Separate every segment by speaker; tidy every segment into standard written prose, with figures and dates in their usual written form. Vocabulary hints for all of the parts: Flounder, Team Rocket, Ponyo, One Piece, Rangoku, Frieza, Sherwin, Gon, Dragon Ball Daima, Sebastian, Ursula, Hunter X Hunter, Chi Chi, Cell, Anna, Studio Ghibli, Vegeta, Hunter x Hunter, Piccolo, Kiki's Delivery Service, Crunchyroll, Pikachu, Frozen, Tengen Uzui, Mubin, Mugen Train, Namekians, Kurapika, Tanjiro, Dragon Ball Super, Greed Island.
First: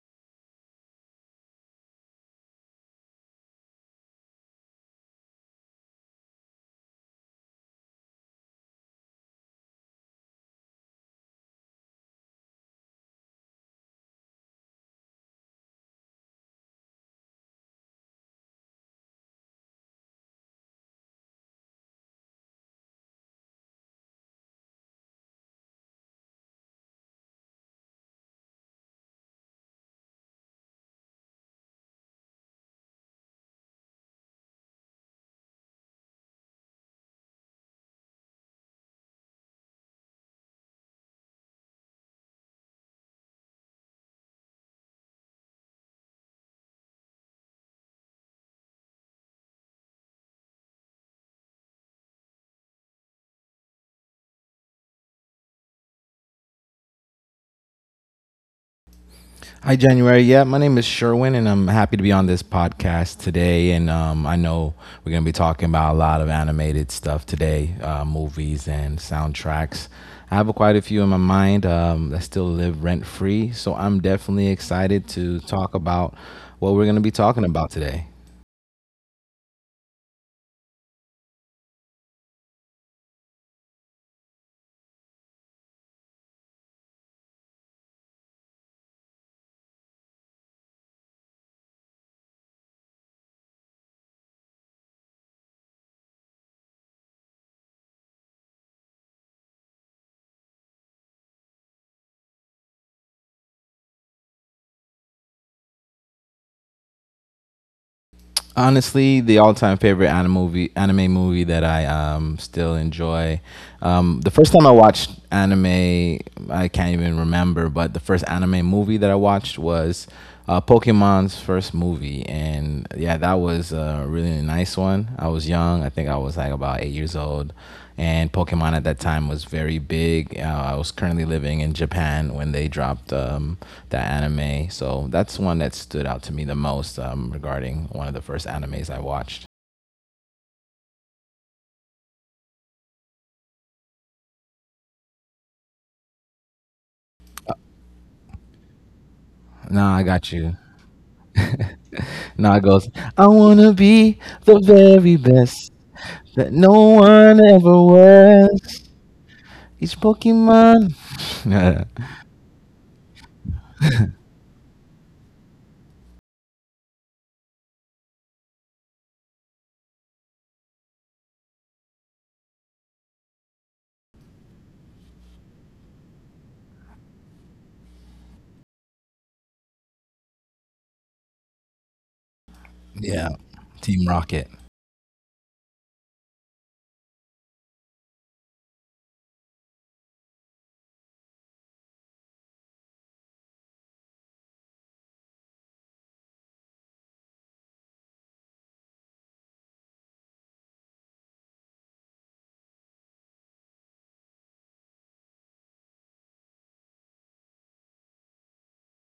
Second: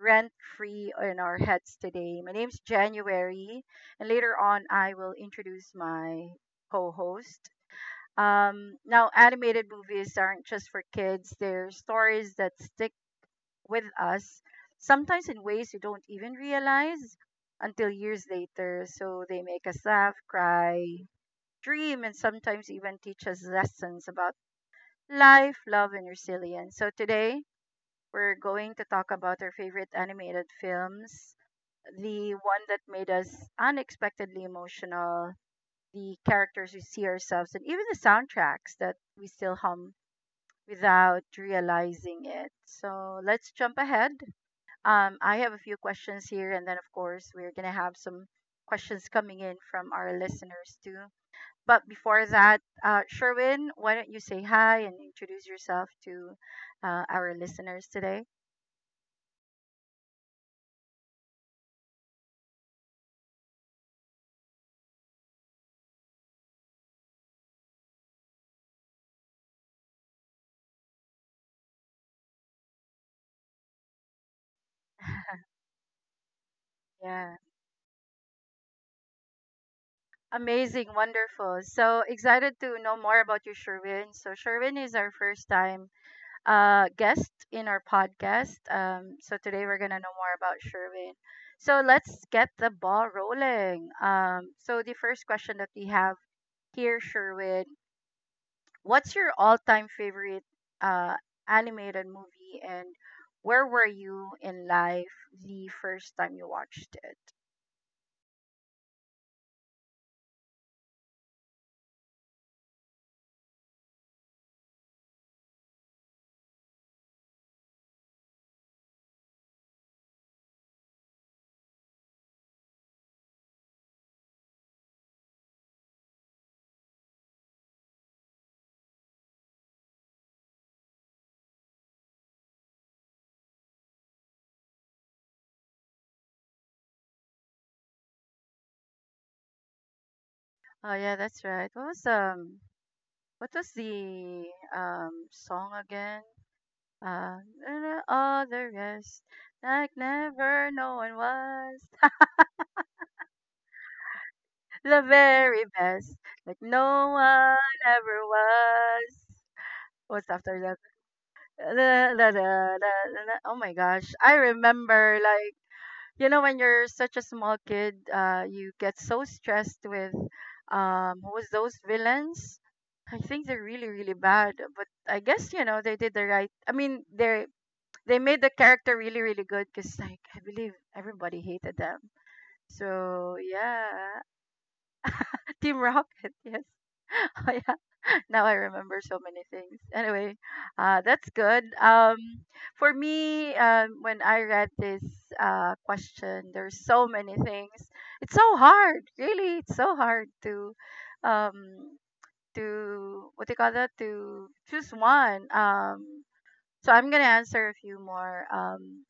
Speaker 1: rent free in our heads today. My name's January, and later on I will introduce my co-host. Now, animated movies aren't just for kids. They're stories that stick with us, sometimes in ways you don't even realize until years later. So they make us laugh, cry, dream, and sometimes even teach us lessons about life, love, and resilience. So today, we're going to talk about our favorite animated films, the one that made us unexpectedly emotional, the characters we see ourselves, and even the soundtracks that we still hum without realizing it. So let's jump ahead. I have a few questions here, and then, of course, we're going to have some questions coming in from our listeners too. But before that, Sherwin, why don't you say hi and introduce yourself to our listeners today?
Speaker 2: Hi, January. Yeah, my name is Sherwin, and I'm happy to be on this podcast today. And I know we're going to be talking about a lot of animated stuff today, movies and soundtracks. I have quite a few in my mind that still live rent free. So I'm definitely excited to talk about what we're going to be
Speaker 1: Yeah.
Speaker 2: talking about today.
Speaker 1: Amazing, wonderful. So excited to know more about you, Sherwin. So, Sherwin is our first time guest in our podcast. So, today we're going to know more about Sherwin. So let's get the ball rolling. So the first question that we have here, Sherwin. What's your all-time favorite uh, animated movie, and where were you in life the first time you watched it?
Speaker 2: Honestly, the all-time favorite anime movie that I still enjoy. The first time I watched anime, I can't even remember, but the first anime movie that I watched was Pokemon's first movie, and yeah, that was a really nice one. I was young; I think I was like about 8 years old, and Pokemon at that time was very big. I was currently living in Japan when they dropped the anime, so that's one that stood out to me the most regarding one of the first animes I watched.
Speaker 1: Oh yeah, that's right. What was the song again? Uh, and all the rest, like
Speaker 2: Nah, I got you.
Speaker 1: never no one was
Speaker 2: Now it goes, I wanna be the
Speaker 1: the
Speaker 2: very
Speaker 1: very
Speaker 2: best
Speaker 1: best,
Speaker 2: that
Speaker 1: like
Speaker 2: no
Speaker 1: no
Speaker 2: one
Speaker 1: one
Speaker 2: ever
Speaker 1: ever
Speaker 2: was.
Speaker 1: was.
Speaker 2: Each
Speaker 1: What's after da,
Speaker 2: Pokemon.
Speaker 1: da, da, da, da, da. Oh my gosh. I remember like when you're such a small kid, you get so stressed with who was those villains? I think they're really, really bad. But I guess they did the right I mean they made the character really, really good because like I believe everybody hated them.
Speaker 2: Yeah,
Speaker 1: So
Speaker 2: Team
Speaker 1: yeah.
Speaker 2: Rocket.
Speaker 1: Team Rocket, yes. Now I remember so many things. Anyway, that's good. For me, when I read this question, there's so many things. It's so hard, really. It's so hard um, to what do you call that? To choose one. So I'm gonna answer a few more.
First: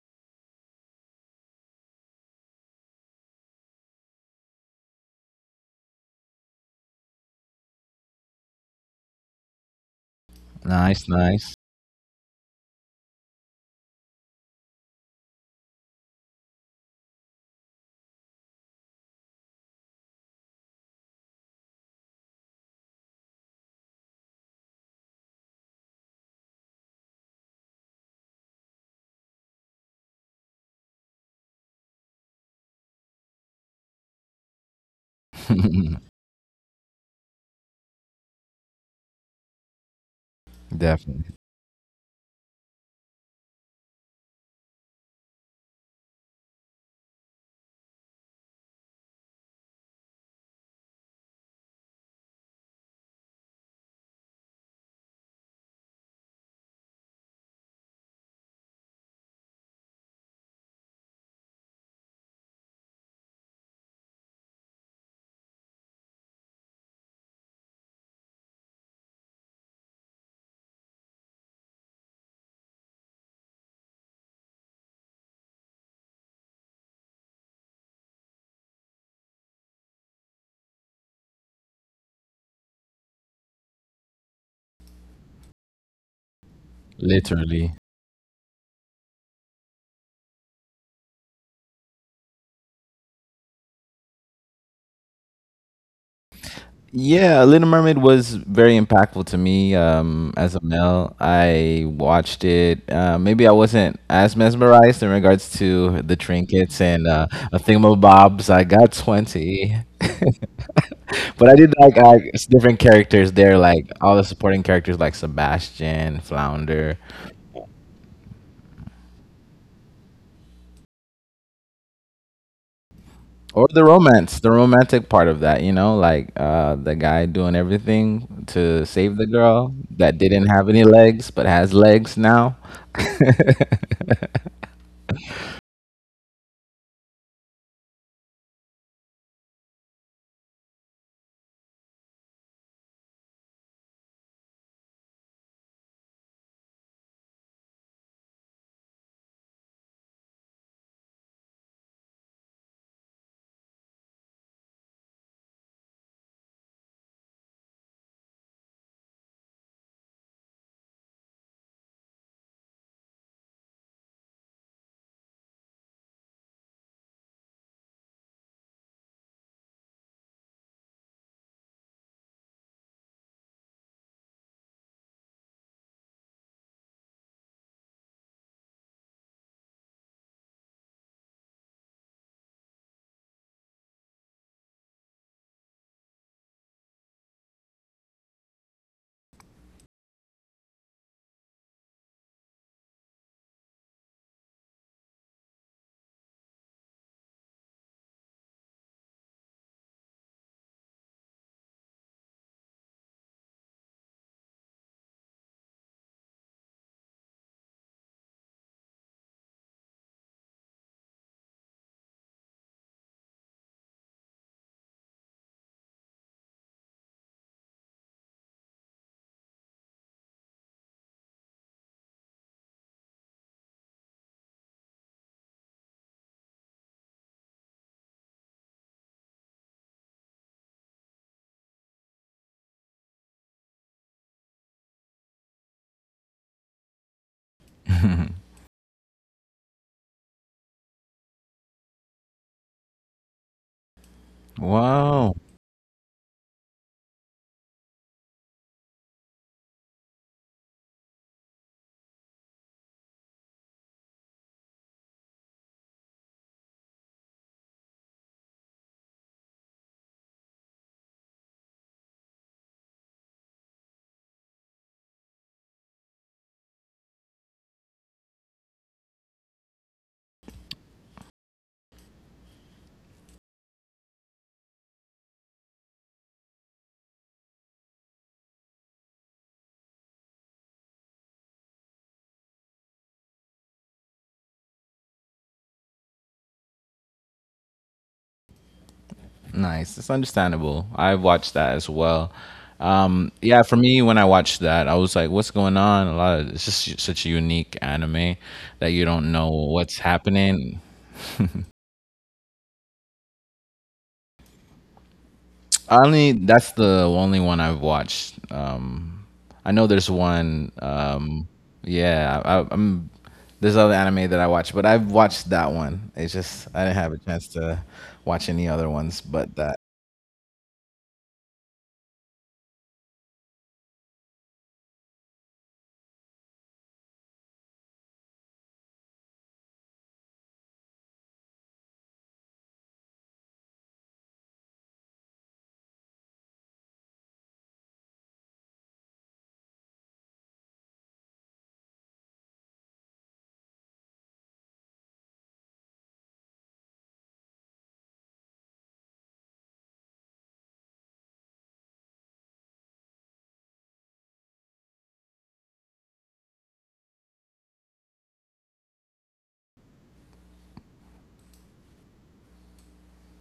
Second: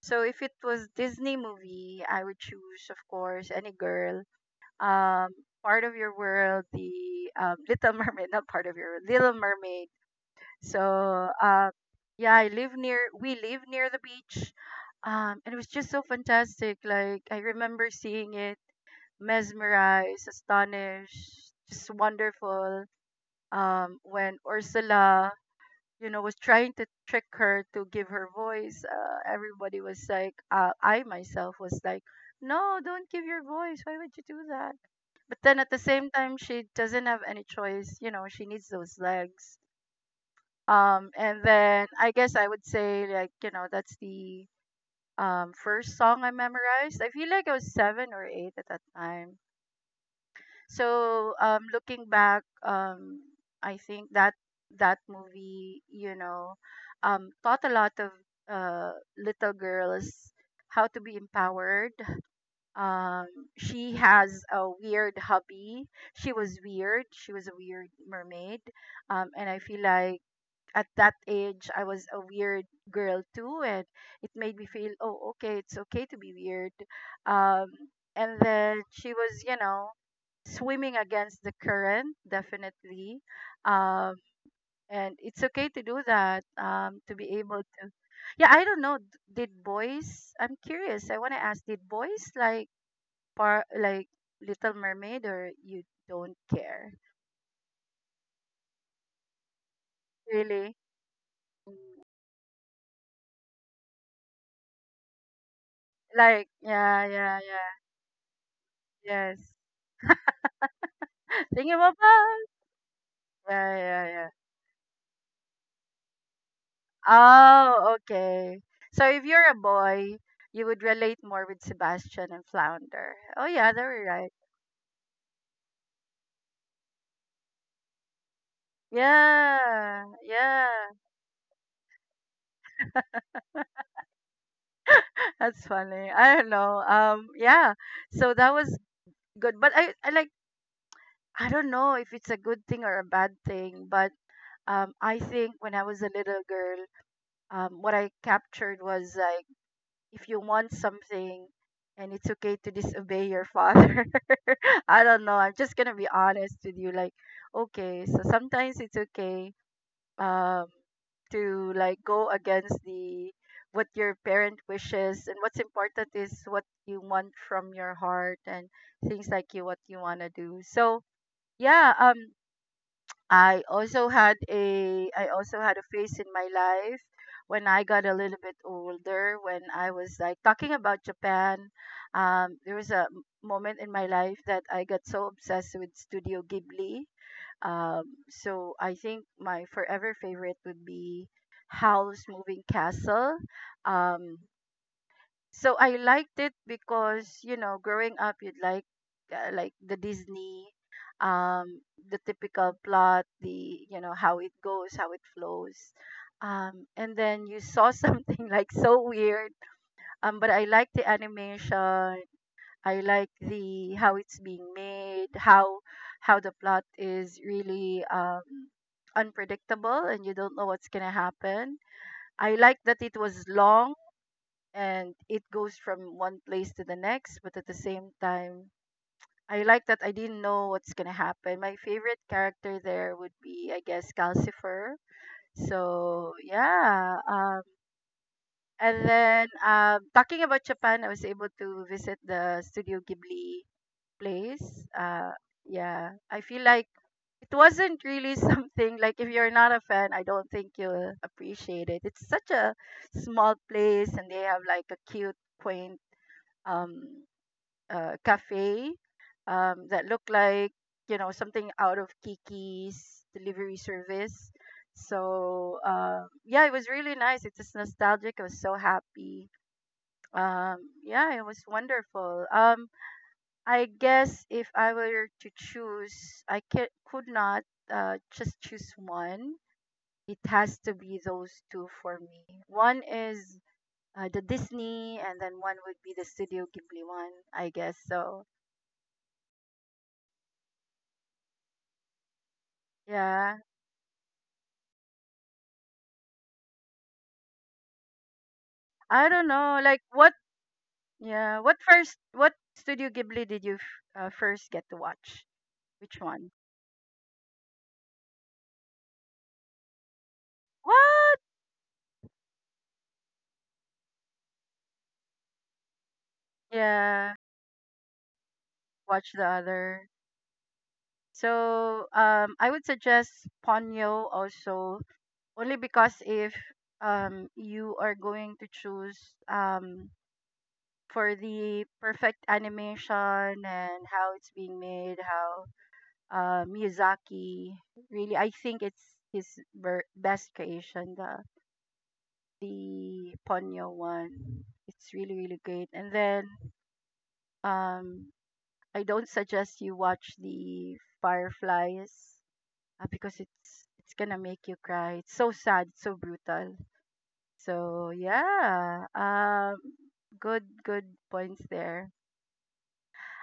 Speaker 1: So if it was Disney movie, I would choose, of course, any girl um, part of your world, the Little Mermaid, not part of your world, Little Mermaid.
Speaker 2: Nice,
Speaker 1: So
Speaker 2: nice.
Speaker 1: yeah, we live near the beach, and it was just so fantastic. Like I remember seeing it, mesmerized, astonished, just wonderful. When Ursula was trying to trick her to give her voice, I myself was like, no, don't give your voice. Why would you do that? But then at the same time, she doesn't have any choice. She needs those legs.
Speaker 2: Definitely.
Speaker 1: And then I guess I would say that's the first song I memorized. I feel like I was seven or eight at that time. So looking back, I think that that movie, taught a lot of little girls how to be empowered. um she has a weird hubby. She was weird. She was a weird mermaid. And I feel like at that age I was a weird girl too, and it made me feel, oh, okay, it's okay to be weird. um and then she was swimming against the current, definitely. um and it's okay to do that, to be able
Speaker 2: Literally.
Speaker 1: to, yeah, I don't know. Did boys, I'm curious, I want to ask, did boys like par like Little Mermaid, or you don't care?
Speaker 2: Yeah, Little Mermaid was very impactful to me as a
Speaker 1: Really?
Speaker 2: male. I
Speaker 1: Mm,
Speaker 2: watched it. Maybe I wasn't as mesmerized in regards to the
Speaker 1: like
Speaker 2: trinkets
Speaker 1: yeah,
Speaker 2: and
Speaker 1: yeah,
Speaker 2: a
Speaker 1: yeah.
Speaker 2: thingamabobs. I got
Speaker 1: Yes.
Speaker 2: 20. But I
Speaker 1: Thinking
Speaker 2: did
Speaker 1: about
Speaker 2: like
Speaker 1: us.
Speaker 2: different characters there,
Speaker 1: Yeah,
Speaker 2: like
Speaker 1: yeah,
Speaker 2: all the
Speaker 1: yeah.
Speaker 2: supporting characters like Sebastian, Flounder.
Speaker 1: Oh, okay. So if you're a boy, you would relate more with Sebastian and Flounder. Oh
Speaker 2: Or
Speaker 1: yeah, they
Speaker 2: the
Speaker 1: were right.
Speaker 2: romance, the romantic part of that, you know, like the guy doing everything to save the girl
Speaker 1: Yeah,
Speaker 2: that didn't have any
Speaker 1: yeah.
Speaker 2: legs but has legs now.
Speaker 1: That's funny. I don't know. Yeah. So that was good, but I don't know if it's a good thing or a bad thing, but I think when I was a little girl, what I captured was like, if you want something and it's okay to disobey your father. I don't know. I'm just going to be honest with you. Like, okay, so sometimes it's okay, um, to like go against the what your parent wishes, and what's important is what you want from your heart and things like you what you want to do. So yeah. I also had a phase in my life when I got a little bit older, when I was like talking about Japan. There was a moment in my life that I got so obsessed with Studio Ghibli. Um, so I think my forever favorite would be Howl's Moving Castle. Um, so I liked it because growing up, you'd like the Disney, um, the typical plot, the you know how it goes, how it flows, and then you saw something like so weird. But I like the animation. I like the how it's being made, how the plot is really unpredictable, and you don't know what's gonna happen. I like that it was long and it goes from one place to the next, but at the same time I like that I didn't know what's gonna happen. My favorite character there would be, I guess, Calcifer. So yeah. And then, talking about Japan, I was able to visit the Studio Ghibli place.
Speaker 2: Wow,
Speaker 1: Yeah, I feel like it wasn't really something like, if you're not a fan, I don't think you'll appreciate it. It's such a small place, and they have like a cute quaint um cafe that looked like something out of Kiki's Delivery Service. So yeah, it was really nice. It's just nostalgic. I was so happy. Um, yeah, it was wonderful. I guess if I were to choose, I ca could not just choose one. It has to be those two for me. One is the Disney, and then one would be the Studio Ghibli one, I guess. So
Speaker 2: nice. It's understandable. I've watched that as well.
Speaker 1: yeah.
Speaker 2: Yeah, for me, when I watched that, I was like, "What's going on?" A lot of it's just such a unique anime that you
Speaker 1: I
Speaker 2: don't
Speaker 1: don't
Speaker 2: know
Speaker 1: know.
Speaker 2: what's
Speaker 1: Like what?
Speaker 2: happening.
Speaker 1: Yeah. What first? What Studio Ghibli did you first get to watch? Which
Speaker 2: Only
Speaker 1: one?
Speaker 2: that's the only one I've watched. I know there's one.
Speaker 1: What?
Speaker 2: Yeah, I, I'm. There's other anime that I watch, but I've watched that one. It's just I didn't have a
Speaker 1: Yeah.
Speaker 2: chance to watch any other ones
Speaker 1: Watch the
Speaker 2: but that.
Speaker 1: other. So I would suggest Ponyo also, only because if you are going to choose, um for the perfect animation and how it's being made, how Miyazaki really, I think it's his best creation. The Ponyo one. It's really really great. And then um I don't suggest you watch the Fireflies, because it's gonna make you cry. It's so sad, it's so brutal. So yeah, good good points there.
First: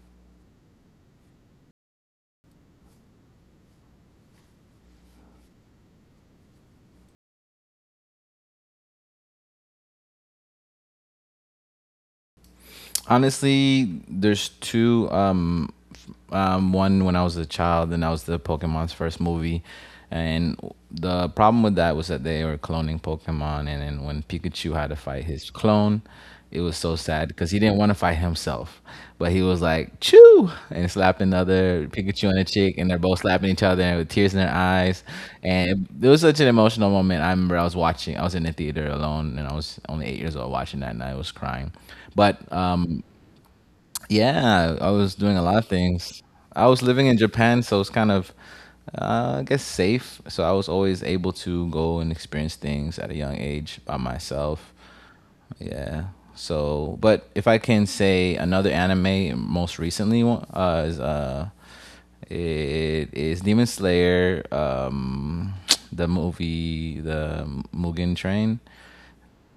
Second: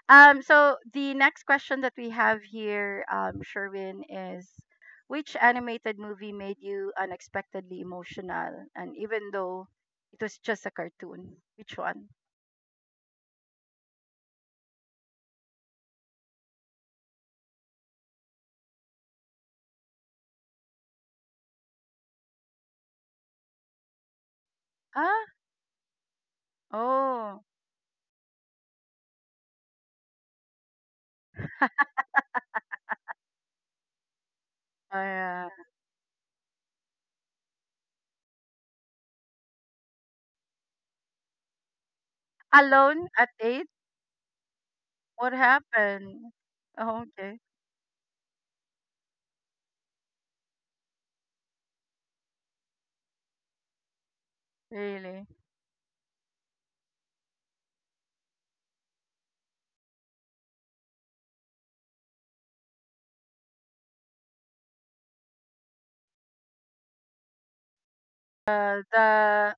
Speaker 1: So the next question that we have here, Sherwin, is which animated movie made you unexpectedly emotional? And even though it was just a cartoon, which one?
Speaker 2: Honestly, there's two. One when I was a child, and that was the Pokemon's first movie. And the problem with that was that they were cloning Pokemon, and then when Pikachu had to fight
Speaker 1: Ah,
Speaker 2: his clone, it was so sad
Speaker 1: oh,
Speaker 2: because he didn't want to fight himself, but he was like "choo" and slapping the other Pikachu on the cheek, and they're both slapping each other and with tears in their eyes,
Speaker 1: uh,
Speaker 2: and it was such an emotional moment. I remember I was watching, I was in the theater alone, and I was only 8 years old watching that, and I was crying. But
Speaker 1: Alone at Eight.
Speaker 2: yeah, I was
Speaker 1: What
Speaker 2: doing a lot of things.
Speaker 1: happened?
Speaker 2: I was
Speaker 1: Oh,
Speaker 2: living in
Speaker 1: okay,
Speaker 2: Japan, so it's kind of, I guess, safe. So I was always able to go and experience things at a young age by myself.
Speaker 1: really?
Speaker 2: Yeah. So, but if I can say another anime, most recently one, is it is Demon Slayer. The movie, the Mugen Train.
Speaker 1: Uh, the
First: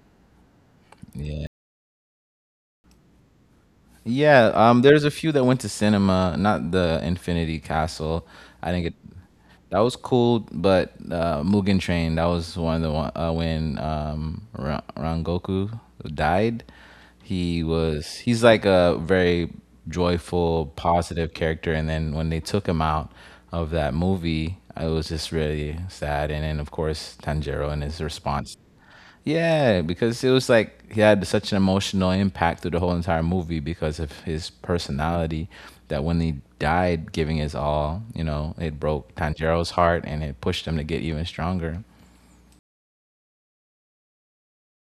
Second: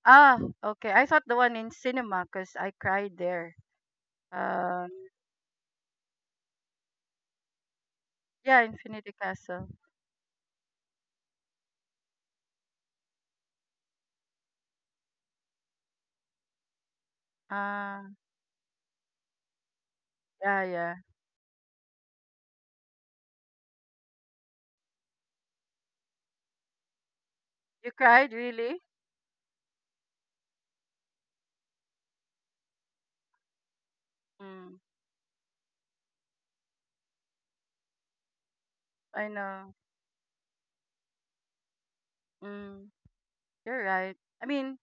Speaker 1: ah, okay. I thought the
Speaker 2: Yeah.
Speaker 1: one in cinema because I cried there.
Speaker 2: Yeah,
Speaker 1: Um,
Speaker 2: there's a few that went to cinema, not the Infinity Castle.
Speaker 1: yeah,
Speaker 2: I didn't get
Speaker 1: Infinity Castle.
Speaker 2: that was cool, but Mugen Train that was one of the one when Rangoku died. He
Speaker 1: Ah,
Speaker 2: was he's like a very
Speaker 1: yeah,
Speaker 2: joyful,
Speaker 1: yeah.
Speaker 2: positive character, and then when they took him out of that movie, it was just really sad. And then of course Tanjiro and
Speaker 1: You
Speaker 2: his
Speaker 1: cried
Speaker 2: response,
Speaker 1: really?
Speaker 2: yeah, because it was like he had such an emotional impact through the whole entire movie because of his
Speaker 1: Hmm.
Speaker 2: personality that when he died giving his all, you know, it broke
Speaker 1: I
Speaker 2: Tanjiro's
Speaker 1: know.
Speaker 2: heart and it pushed him to get even stronger.
Speaker 1: Mm, you're right. I mean,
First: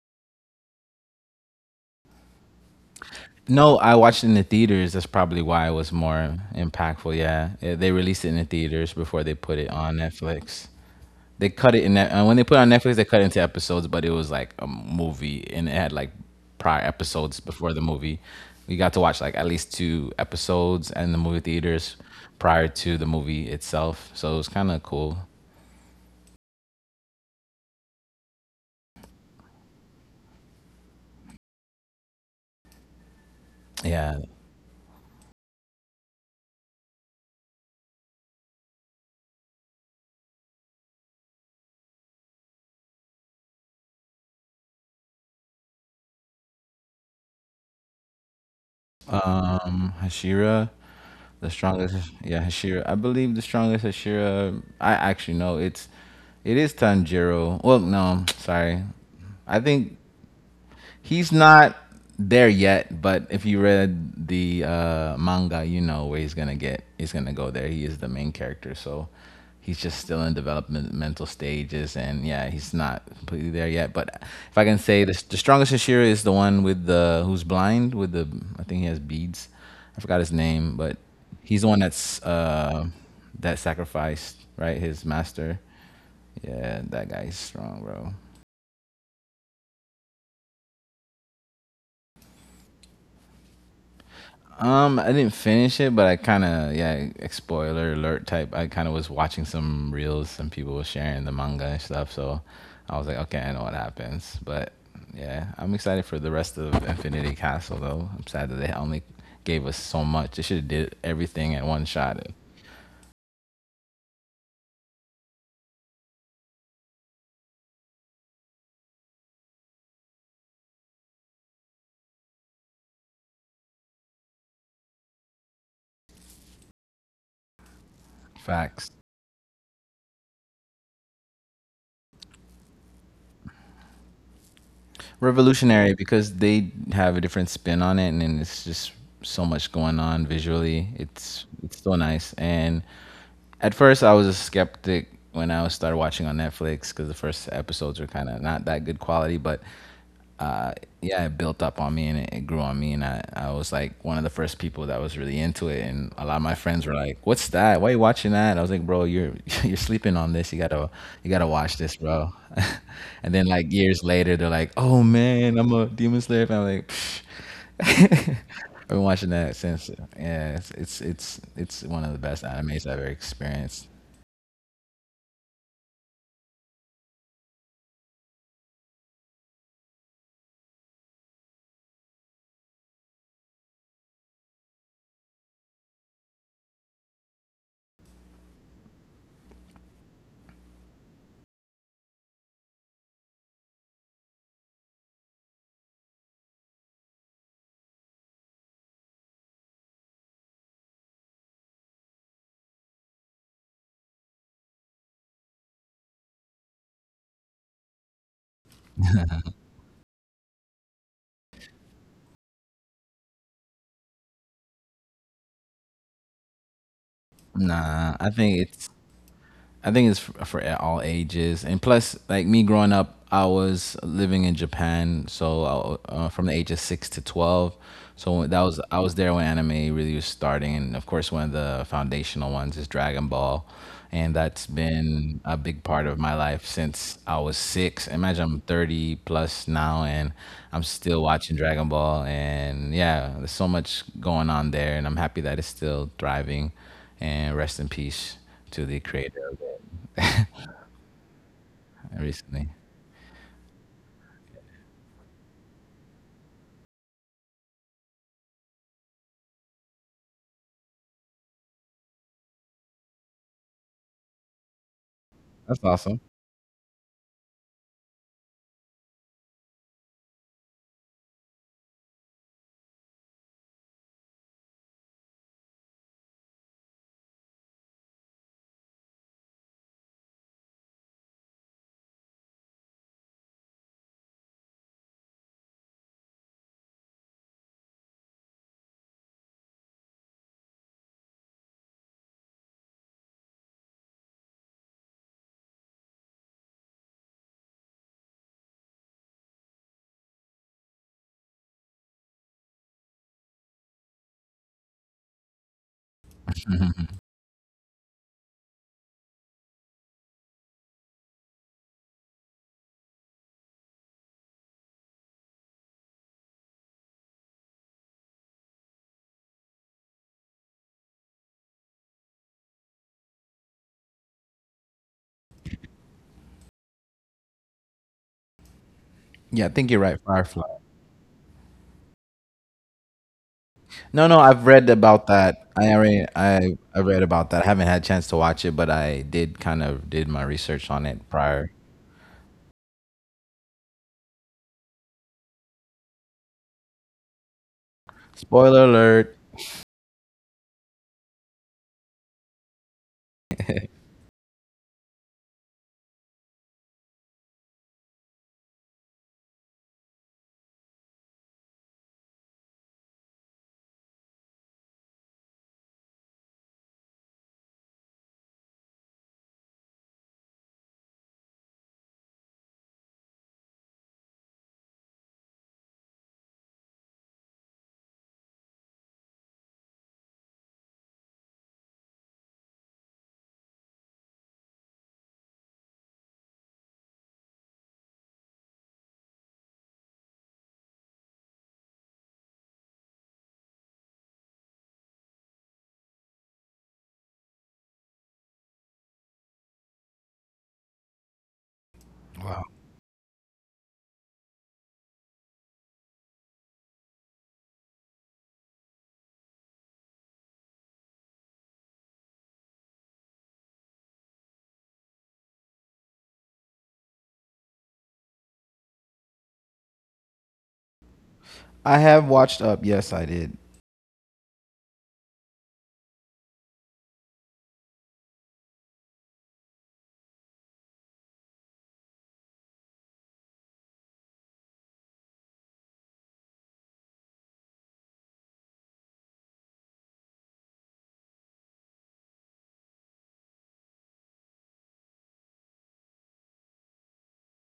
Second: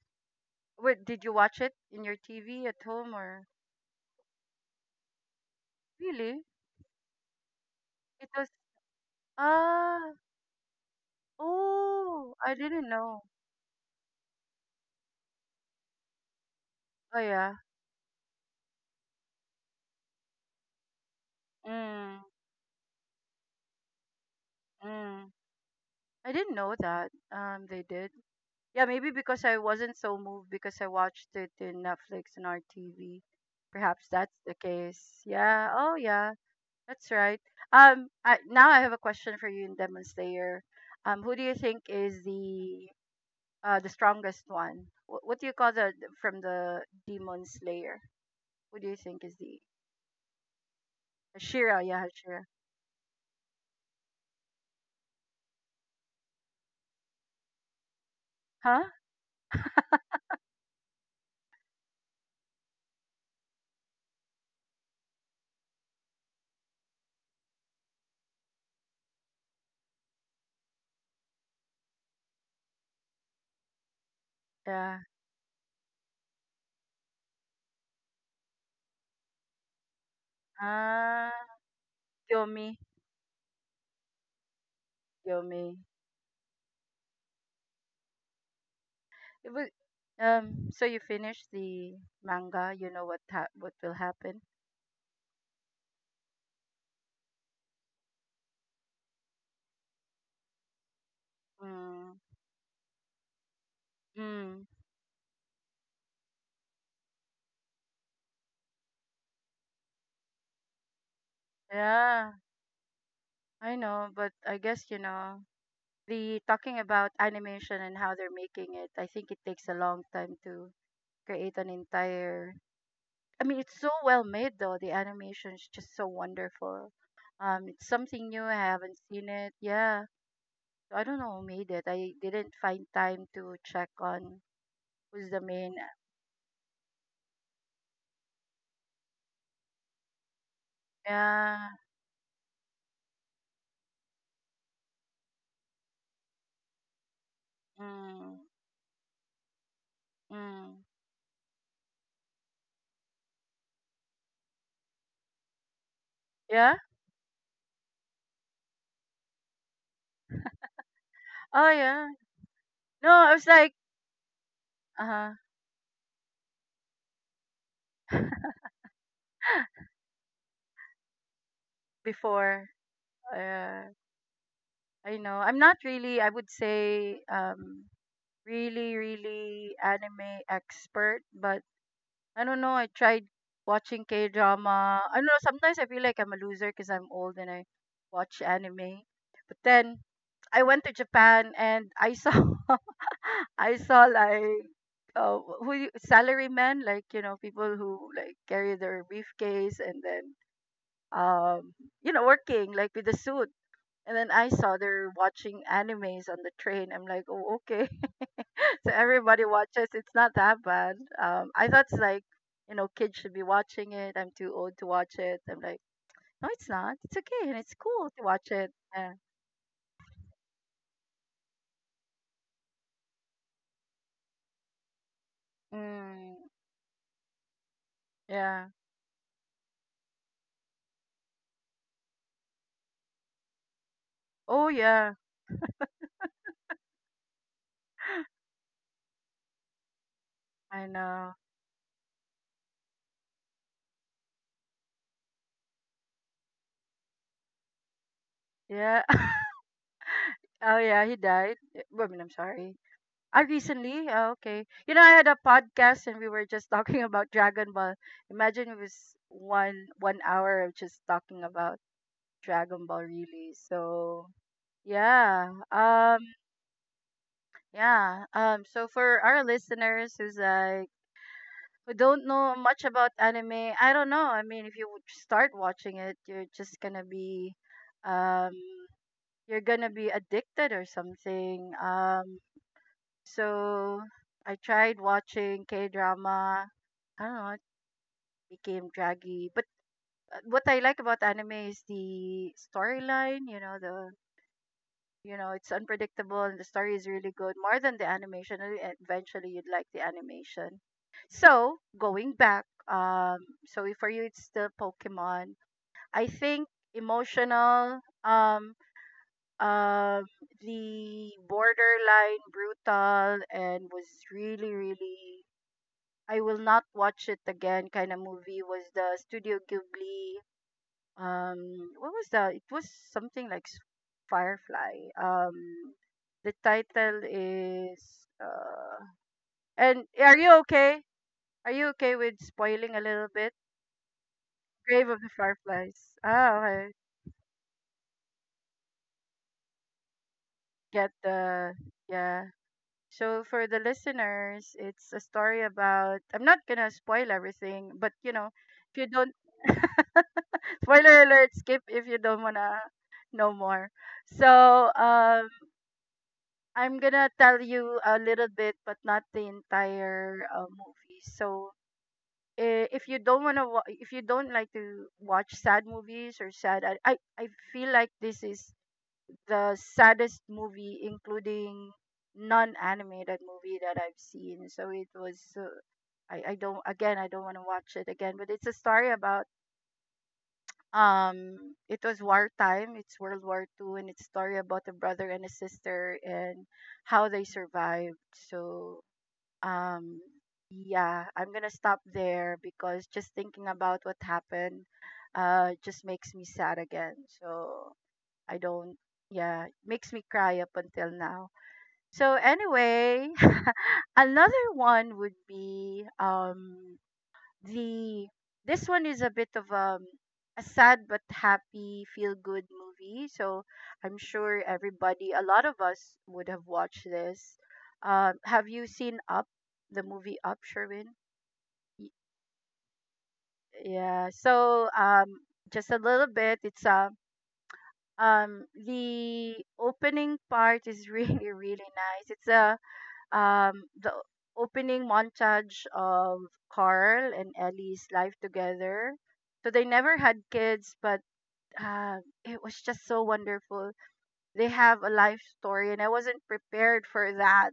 Speaker 1: wait. Did you watch it in your TV at home or
Speaker 2: No, I watched it in the theaters. That's probably why it was more
Speaker 1: really?
Speaker 2: impactful. Yeah. Yeah, they released
Speaker 1: It
Speaker 2: it in the
Speaker 1: was,
Speaker 2: theaters before they put it on
Speaker 1: ah
Speaker 2: Netflix. They cut it in that. And
Speaker 1: oh,
Speaker 2: when they
Speaker 1: I
Speaker 2: put it on
Speaker 1: didn't
Speaker 2: Netflix, they cut
Speaker 1: know.
Speaker 2: it into episodes, but it was like a movie, and it had like prior
Speaker 1: Oh
Speaker 2: episodes
Speaker 1: yeah.
Speaker 2: before the movie. We got to watch like at least two episodes in the movie theaters
Speaker 1: Mm,
Speaker 2: prior to the movie itself, so it was kind of cool.
Speaker 1: mm. I didn't know that. They did. Yeah, maybe because I wasn't so moved because I watched it in Netflix and our TV. Perhaps
Speaker 2: Yeah.
Speaker 1: that's the case. Yeah. Oh yeah. That's right. Now I have a question for you in Demon Slayer. Who do you think is the strongest one? What do you call from the demon slayer? What do you think is the
Speaker 2: Hashira, the
Speaker 1: Shira? Yeah,
Speaker 2: strongest. Yeah,
Speaker 1: Shira.
Speaker 2: Hashira. I believe the strongest Hashira. I actually know it's. It is Tanjiro. Well, no, sorry.
Speaker 1: Huh?
Speaker 2: I think he's not there yet, but if you read the manga, you know where he's gonna get. He's gonna go there. He is the main character, so he's just still in developmental stages, and yeah, he's not completely there yet. But if I can
Speaker 1: Yeah.
Speaker 2: say this, the strongest Hashira is the one with the who's blind with the. I think he has beads. I forgot his name, but
Speaker 1: Ah,
Speaker 2: he's the one that's
Speaker 1: Yomi,
Speaker 2: that sacrificed right his master.
Speaker 1: Yomi.
Speaker 2: Yeah, that guy's strong, bro.
Speaker 1: It was. So you finish the manga. You know what will happen.
Speaker 2: I didn't finish it, but I kind of yeah, like, spoiler alert type. I kind of was watching some reels, some people were sharing the manga and stuff,
Speaker 1: Mm.
Speaker 2: so I was like, okay, I know what happens.
Speaker 1: Mm.
Speaker 2: But yeah, I'm excited for the rest of Infinity Castle though. I'm sad that they only gave us so much. They should have did everything at one shot.
Speaker 1: Yeah, I know, but I guess, you know the talking about animation and how they're making it. I think it takes a long time to create an entire. I mean, it's so well made though. The animation is just so wonderful. It's something new. I
Speaker 2: Facts.
Speaker 1: haven't seen it. Yeah, so I don't know who made it. I didn't find time to check on who's the main.
Speaker 2: Revolutionary because they have a different spin on it, and then it's just so much going on visually. It's
Speaker 1: Yeah.
Speaker 2: it's so nice and at first, I was a skeptic when I started watching on Netflix because the first episodes were kind
Speaker 1: Mm,
Speaker 2: of not that good quality. But uh,
Speaker 1: mm.
Speaker 2: yeah, it built up on me and it grew on me, and I was like one of the first people that was really into it. And a lot of my
Speaker 1: Yeah.
Speaker 2: friends were like, "What's that? Why you watching that?" And I was like, "Bro, you're you're sleeping on this. You gotta
Speaker 1: Oh
Speaker 2: watch this,
Speaker 1: yeah.
Speaker 2: bro."
Speaker 1: No,
Speaker 2: And
Speaker 1: I was
Speaker 2: then like
Speaker 1: like,
Speaker 2: years later, they're like, "Oh
Speaker 1: uh huh.
Speaker 2: man, I'm a Demon Slayer fan." I'm like. Psh. I've been watching that since yeah, it's, it's it's it's one of the best
Speaker 1: Before,
Speaker 2: animes I've ever
Speaker 1: uh,
Speaker 2: experienced.
Speaker 1: I know. I'm not really. I would say, really, really anime expert, but I don't know. I tried watching K drama. I don't know. Sometimes I feel like I'm a loser because I'm old and I watch anime. But then I went to Japan and I saw I saw like who salarymen, like people who like carry their briefcase, and then um working like with a suit. And then I saw they're watching animes on the train. I'm like, oh, okay. So everybody watches. It's not that bad. I thought it's like, kids should be watching it. I'm too old to watch it. I'm like, no, it's not. It's okay and it's cool
Speaker 2: Nah,
Speaker 1: to
Speaker 2: I
Speaker 1: watch
Speaker 2: think
Speaker 1: it.
Speaker 2: it's
Speaker 1: Yeah.
Speaker 2: I think it's for, for all ages, and plus, like me growing up, I was living in Japan, so I,
Speaker 1: Mm,
Speaker 2: from the age of 6 to 12, so that
Speaker 1: yeah.
Speaker 2: was I was there when anime really was starting, and of course, one of the foundational ones is Dragon Ball, and that's
Speaker 1: Oh yeah.
Speaker 2: been a big part of my life since I was six. Imagine I'm 30 plus now, and I'm
Speaker 1: I
Speaker 2: still
Speaker 1: know.
Speaker 2: watching Dragon Ball, and yeah, there's so much going on there, and I'm happy that it's still thriving and rest in peace to the
Speaker 1: Yeah.
Speaker 2: creator of it
Speaker 1: Oh yeah. He died. Yeah, I mean, I'm
Speaker 2: recently.
Speaker 1: sorry. I recently. Oh, okay. You know, I had a podcast and we were just talking about Dragon Ball. Imagine it was one hour of just talking about Dragon Ball. Really. So yeah.
Speaker 2: That's awesome.
Speaker 1: Yeah. So for our listeners, who don't know much about anime, I don't know. I mean, if you would start watching it, you're just gonna be, um, you're gonna be addicted or something. So I tried watching K drama. I don't know. It became draggy, but what I like about anime is the storyline. You know it's unpredictable, and the story is really good, more than the animation. And eventually you'd like the animation. So going back, so if for you it's still Pokemon, I think, emotional, um the borderline brutal and was really, really "I will not watch it again" kind of movie was the Studio Ghibli. um what was that? It was something like Firefly. The title is uh
Speaker 2: Yeah, I think you're
Speaker 1: and
Speaker 2: right. Firefly.
Speaker 1: are you okay with spoiling a little bit?
Speaker 2: No, no, I've read
Speaker 1: Grave of
Speaker 2: about
Speaker 1: the
Speaker 2: that. I
Speaker 1: Fireflies,
Speaker 2: already,
Speaker 1: ah, okay.
Speaker 2: I read about that. I haven't had a chance to watch it, but I did kind of did my research on
Speaker 1: Get
Speaker 2: it prior.
Speaker 1: the, yeah. So for the listeners, it's a story about, I'm not gonna spoil everything, but
Speaker 2: Spoiler
Speaker 1: if you don't
Speaker 2: alert.
Speaker 1: spoiler alert, skip if you don't wanna know more. So I'm gonna tell you a little bit, but not the entire movie. So if you don't wanna, if you don't like to watch sad movies or sad, I feel like this is the saddest movie, including non-animated movie, that I've seen. So it was, I don't again, I don't wanna watch it again. But it's a story about, it was wartime. It's World War Two, and it's story about a brother and a sister and how they survived. So um yeah, I'm gonna stop there because just thinking about what happened just makes me sad again. So I don't. Yeah, makes me cry up until now. So
Speaker 2: Wow.
Speaker 1: anyway, another one would be the this one is a bit of a sad but happy feel good movie. So I'm sure everybody, a lot of us would have watched this. Have you seen Up, the movie Up, Sherwin?
Speaker 2: I
Speaker 1: Y-
Speaker 2: have watched up. Yes, I did.
Speaker 1: yeah. So just a little bit. It's a, the opening part is really really nice. It's a, the opening montage of Carl and Ellie's life together. So they never had kids, but uh, it was just so wonderful. They have a life story, and I wasn't prepared for that.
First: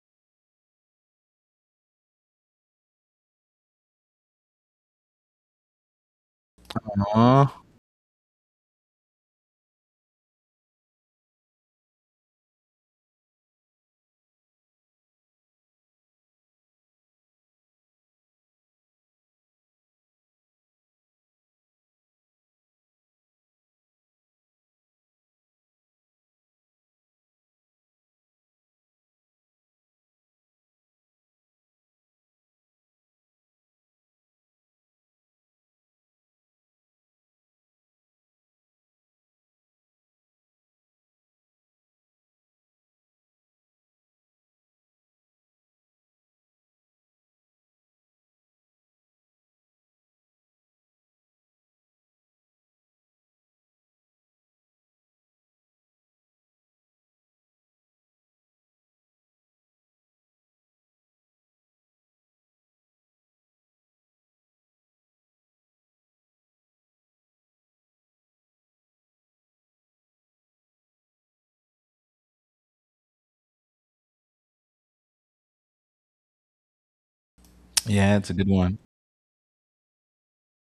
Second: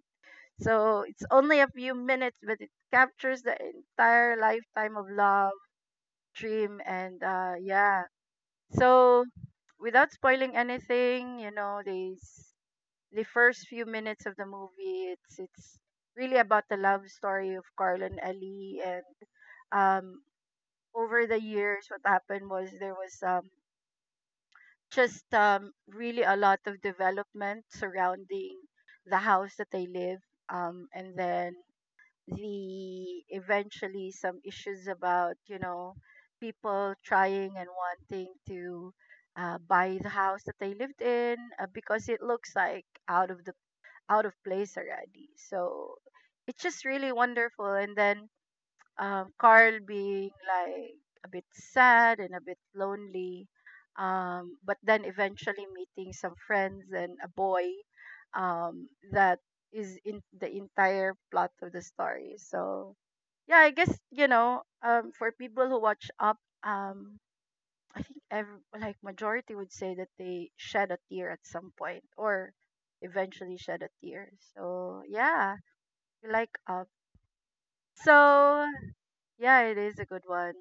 Speaker 1: So it's only a few minutes, but it captures the entire lifetime of love, dream, and
Speaker 2: Aw.
Speaker 1: yeah. So without spoiling anything, you know, they, the first few minutes of the movie, it's really about the love story of Carl and Ali, and um over the years what happened was, there was just really a lot of development surrounding the house that they live. And then the, eventually some issues about, you know, people trying and wanting to buy the house that they lived in, because it looks like out of the, out of place already. So it's just really wonderful. And then Carl being like a bit sad and a bit lonely, but then eventually meeting some friends and a boy that is in the entire plot of the story. So yeah, I guess you know, for people who watch Up, um, I think every, like, majority would say that they shed a tear at some point, or eventually shed a tear. So yeah, we like Up.
Speaker 2: Yeah, it's a good
Speaker 1: So
Speaker 2: one.
Speaker 1: yeah, it is a good one.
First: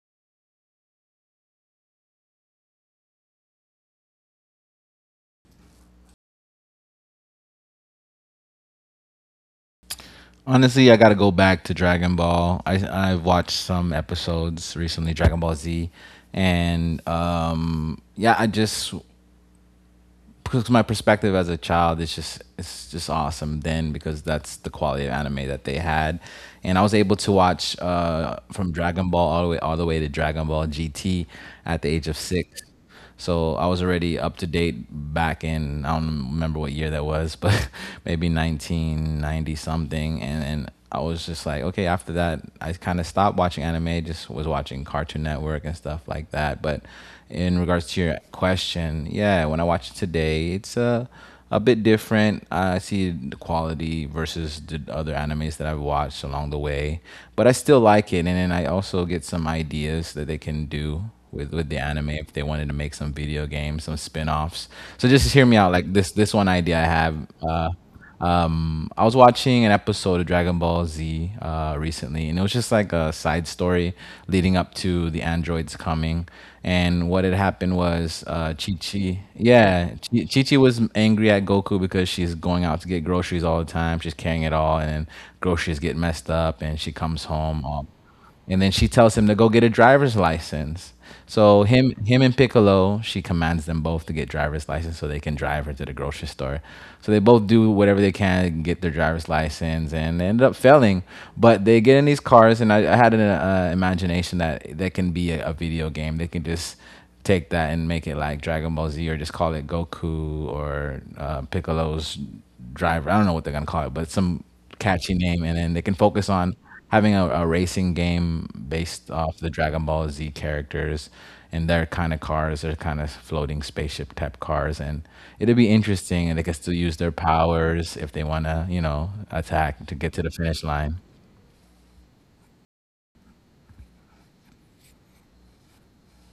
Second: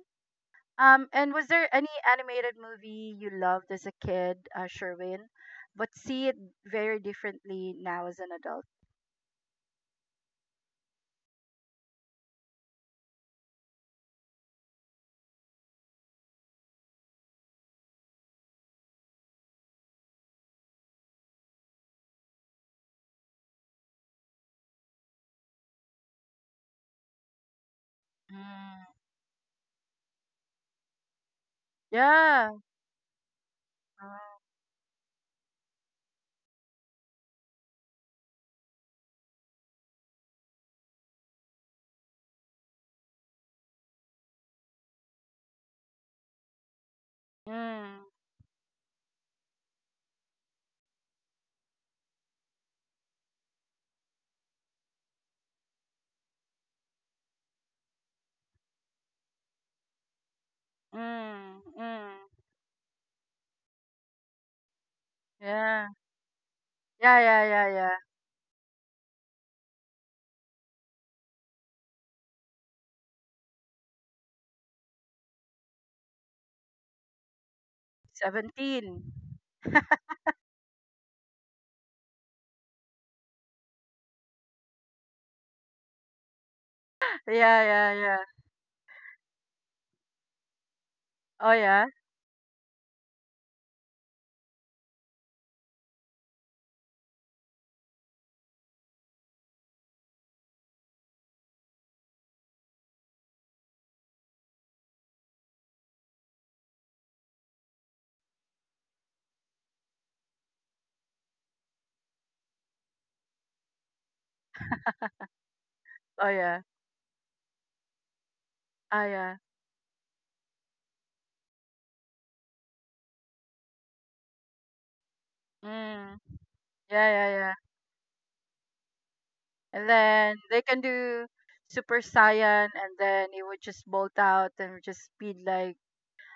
Speaker 1: And was there any animated movie you loved as a kid, Sherwin, but see it very differently now as an adult?
Speaker 2: Honestly, I got to go back to Dragon Ball. I've watched some episodes recently, Dragon Ball Z, and yeah, I just because my perspective as a child is just it's just awesome then because that's the quality of anime that they had and I was able to watch from
Speaker 1: Mm.
Speaker 2: Dragon Ball all the way to Dragon Ball GT at the age of
Speaker 1: Yeah.
Speaker 2: six, so I was already up to date back in I don't remember what year that was but maybe 1990 something and I was just like okay after that I kind of stopped watching anime, just was watching Cartoon Network and stuff like that. But in regards to
Speaker 1: Mm,
Speaker 2: your question, yeah, when I watch it today, it's a bit different. I see the quality versus the other animes that I've watched along the way, but I still like it. And then I also get some ideas that they can do with
Speaker 1: mm,
Speaker 2: the
Speaker 1: mm.
Speaker 2: anime if they wanted to make some video games, some spin offs. So just hear me out.
Speaker 1: Yeah.
Speaker 2: Like this one idea I have.
Speaker 1: Yeah, yeah, yeah,
Speaker 2: uh,
Speaker 1: yeah.
Speaker 2: I was watching an episode of Dragon Ball Z recently, and it was just like a side story leading up to the androids coming. And what had happened was Chi
Speaker 1: 17.
Speaker 2: Chi, yeah, Chi Chi was angry at Goku because she's going out to get groceries all the time. She's carrying it all, and then groceries get messed up, and she comes
Speaker 1: Yeah,
Speaker 2: home. All
Speaker 1: yeah, yeah.
Speaker 2: and then she tells him to go get a driver's license.
Speaker 1: Oh,
Speaker 2: So
Speaker 1: yeah.
Speaker 2: him and Piccolo, she commands them both to get driver's license so they can drive her to the grocery store. So they both do whatever they can to get their driver's license, and they ended up failing. But they get in these cars, and I had an imagination that that can be a video game. They can just take that and make it like Dragon Ball Z or just call it Goku or Piccolo's driver. I don't know what they're gonna call it, but some catchy name, and then they can
Speaker 1: Oh,
Speaker 2: focus on
Speaker 1: yeah.
Speaker 2: having a racing game
Speaker 1: Ah,
Speaker 2: based
Speaker 1: yeah.
Speaker 2: off the Dragon Ball Z characters and their kind of cars, their kind of floating spaceship type cars, and it'll be
Speaker 1: Mm.
Speaker 2: interesting. And they can still use
Speaker 1: Yeah,
Speaker 2: their
Speaker 1: yeah, yeah.
Speaker 2: powers if they wanna, attack
Speaker 1: And
Speaker 2: to get to the
Speaker 1: then they
Speaker 2: finish
Speaker 1: can
Speaker 2: line.
Speaker 1: do Super Saiyan, and then it would just bolt out and would just speed like,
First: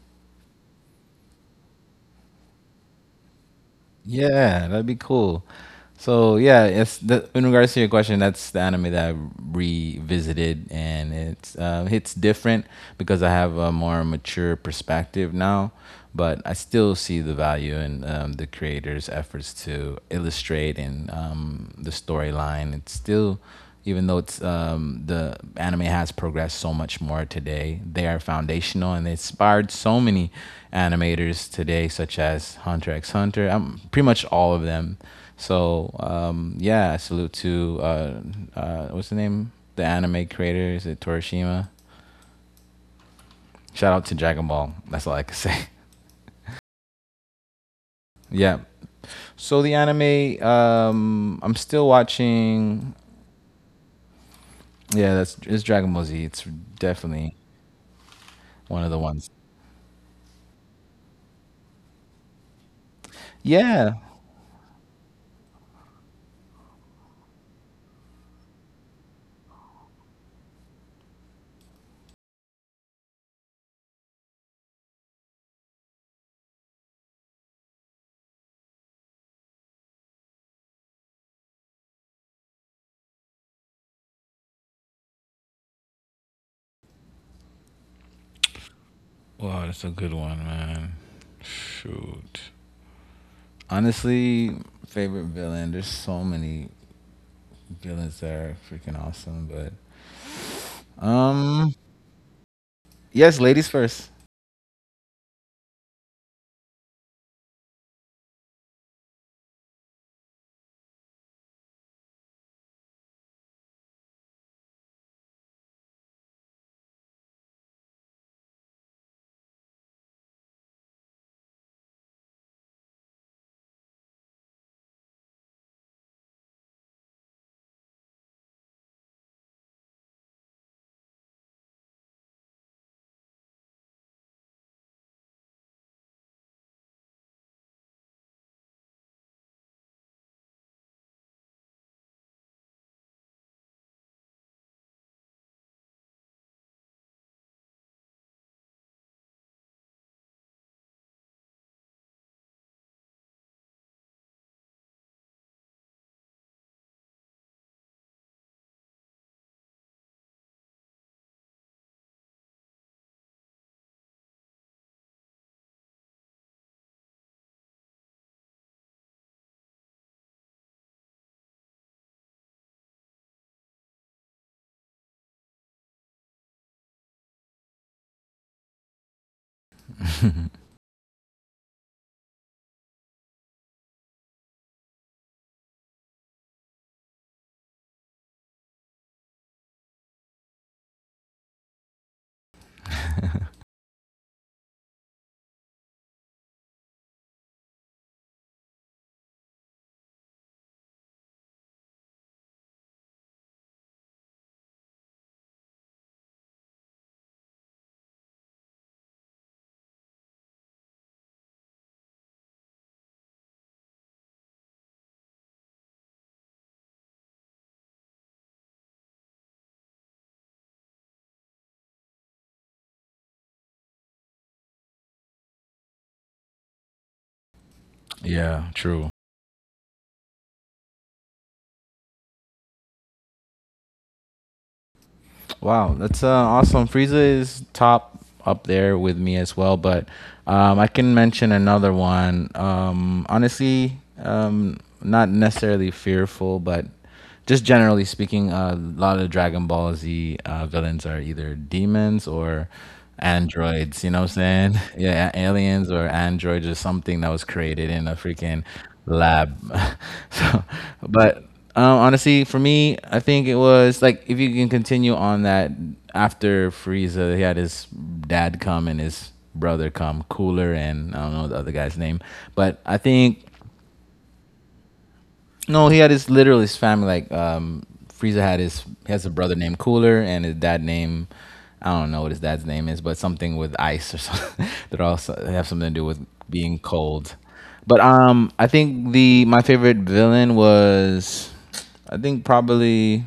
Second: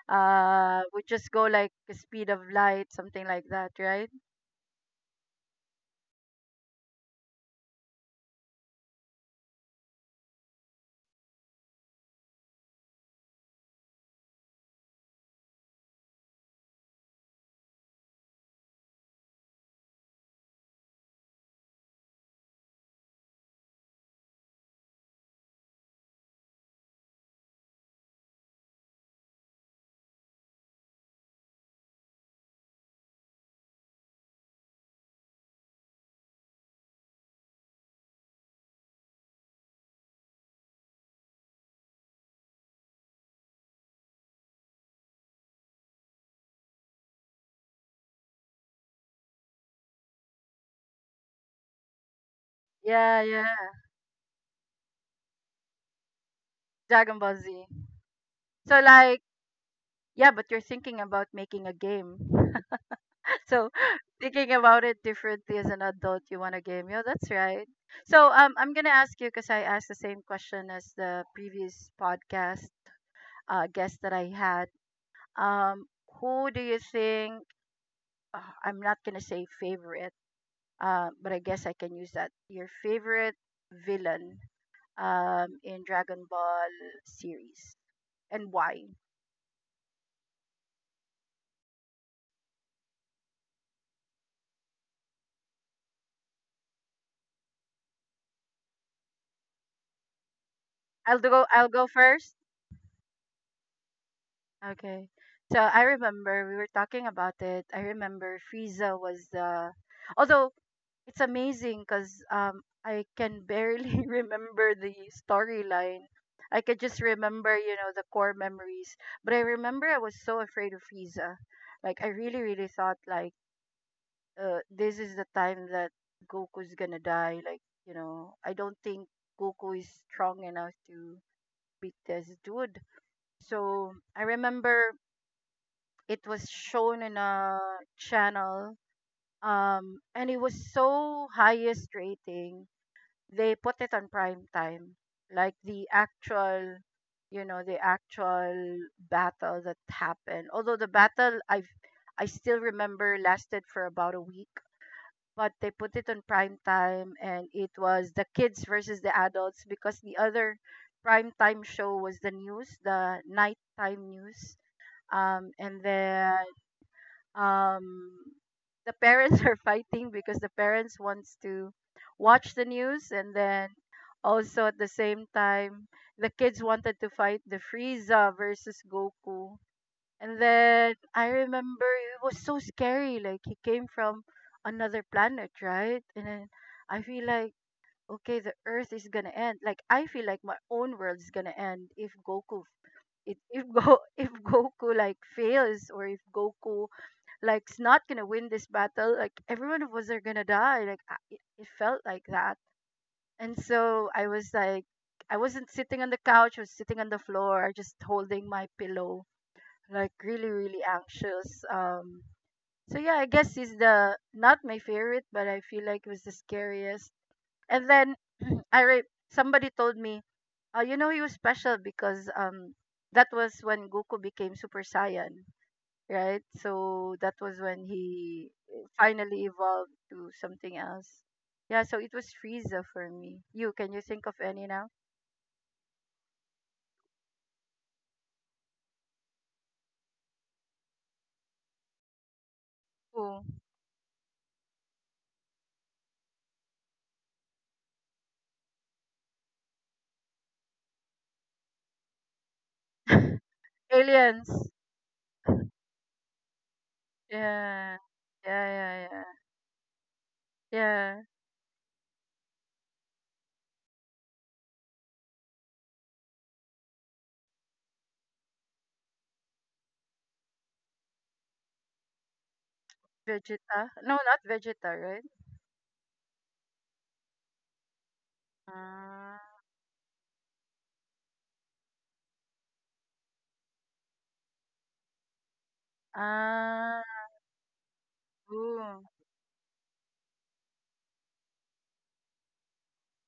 Speaker 1: would just go like the speed of light, something like that, right?
Speaker 2: Yeah, that'd be cool. So yeah, in regards to your question, that's the anime that I revisited, and it's different because I have a more mature perspective now. But I still see the value in the creator's efforts to illustrate and the storyline. It's still even though it's the anime has progressed so much more today, they are foundational and they inspired so many animators today, such as Hunter x Hunter, pretty much all of them. So yeah, salute to what's the name? The anime creator, is it Torishima? Shout out to Dragon Ball. That's all I can say. Yeah. So the anime, I'm still watching.
Speaker 1: Yeah, yeah.
Speaker 2: Yeah, that's it's Dragon Ball Z. It's
Speaker 1: Dragon Ball
Speaker 2: definitely
Speaker 1: Z. So
Speaker 2: one of the
Speaker 1: like,
Speaker 2: ones.
Speaker 1: yeah, but you're thinking about making a game. So
Speaker 2: Yeah.
Speaker 1: thinking about it differently as an adult, you want a game. Yeah, that's right. So I'm gonna ask you because I asked the same question as the previous podcast guest that I had. Um, who do you think? I'm not gonna say favorite, but I guess I can use that. Your favorite villain, in Dragon Ball series, and why?
Speaker 2: Wow, that's a good one, man. Shoot. Honestly, favorite villain. There's so many villains that are freaking awesome, but
Speaker 1: I'll go. I'll go first.
Speaker 2: yes, ladies first.
Speaker 1: Okay. So I remember we were talking about it. I remember Frieza was the, although it's amazing because I can barely remember the storyline. I could just remember, you know, the core memories. But I remember I was so afraid of Frieza. Like I really, really thought like this is the time that Goku's gonna die. Like, you know, I don't think Goku is strong enough to beat this dude. So I remember it was shown in a channel and it was so highest rating, they put it on prime time, like the actual, you know, the actual battle that happened. Although the battle, I still remember, lasted for about a week, but they put it on prime time and it was the kids versus the adults because the other prime time show was the news, the nighttime news. And then um the parents are fighting because the parents wants to watch the news, and then also at the same time the kids wanted to fight the Frieza versus Goku. And then I remember it was so scary, like he came from another planet, right? And then I feel like, okay, the earth is going to end. Like I feel like my own world is going to end if Goku, if Go, if Goku like fails, or if Goku like it's not gonna win this battle. Like everyone of us are gonna die. Like I, it felt like that, and so I was like, I wasn't sitting on the couch. I was sitting on the floor, just holding my pillow, like really, really anxious. So yeah, I guess it's the not my favorite, but I feel like it was the scariest. And then I re- somebody told me, "Oh, you know, he was special because that was when Goku became Super Saiyan." Right? So that was when he
Speaker 2: Yeah, true.
Speaker 1: finally evolved to something else. Yeah, so it was Frieza for me. You, can you think of any now?
Speaker 2: Wow, that's awesome. Frieza is top up there with me as well, but I can mention another one.
Speaker 1: Who?
Speaker 2: Honestly, not necessarily fearful, but just generally speaking, a lot of Dragon Ball Z villains are either demons or androids. You know what
Speaker 1: Aliens.
Speaker 2: I'm saying? Yeah, aliens or androids or something that was created
Speaker 1: Yeah.
Speaker 2: in a freaking
Speaker 1: Yeah, yeah, yeah.
Speaker 2: lab. So,
Speaker 1: Yeah.
Speaker 2: but. Honestly, for me, I think it was like if you can continue on that after Frieza, he had his dad come and his brother come, Cooler, and I don't know the other guy's name, but I think.
Speaker 1: Vegeta. No, not Vegeta, right?
Speaker 2: No, he had his literally his family. Like Frieza, had his he has a
Speaker 1: Ah.
Speaker 2: brother named Cooler and his dad named, I don't know what his dad's name is, but something with ice or something that also have something to do with being
Speaker 1: Ah.
Speaker 2: cold. But I
Speaker 1: Ooh.
Speaker 2: think the my favorite villain was, I think, probably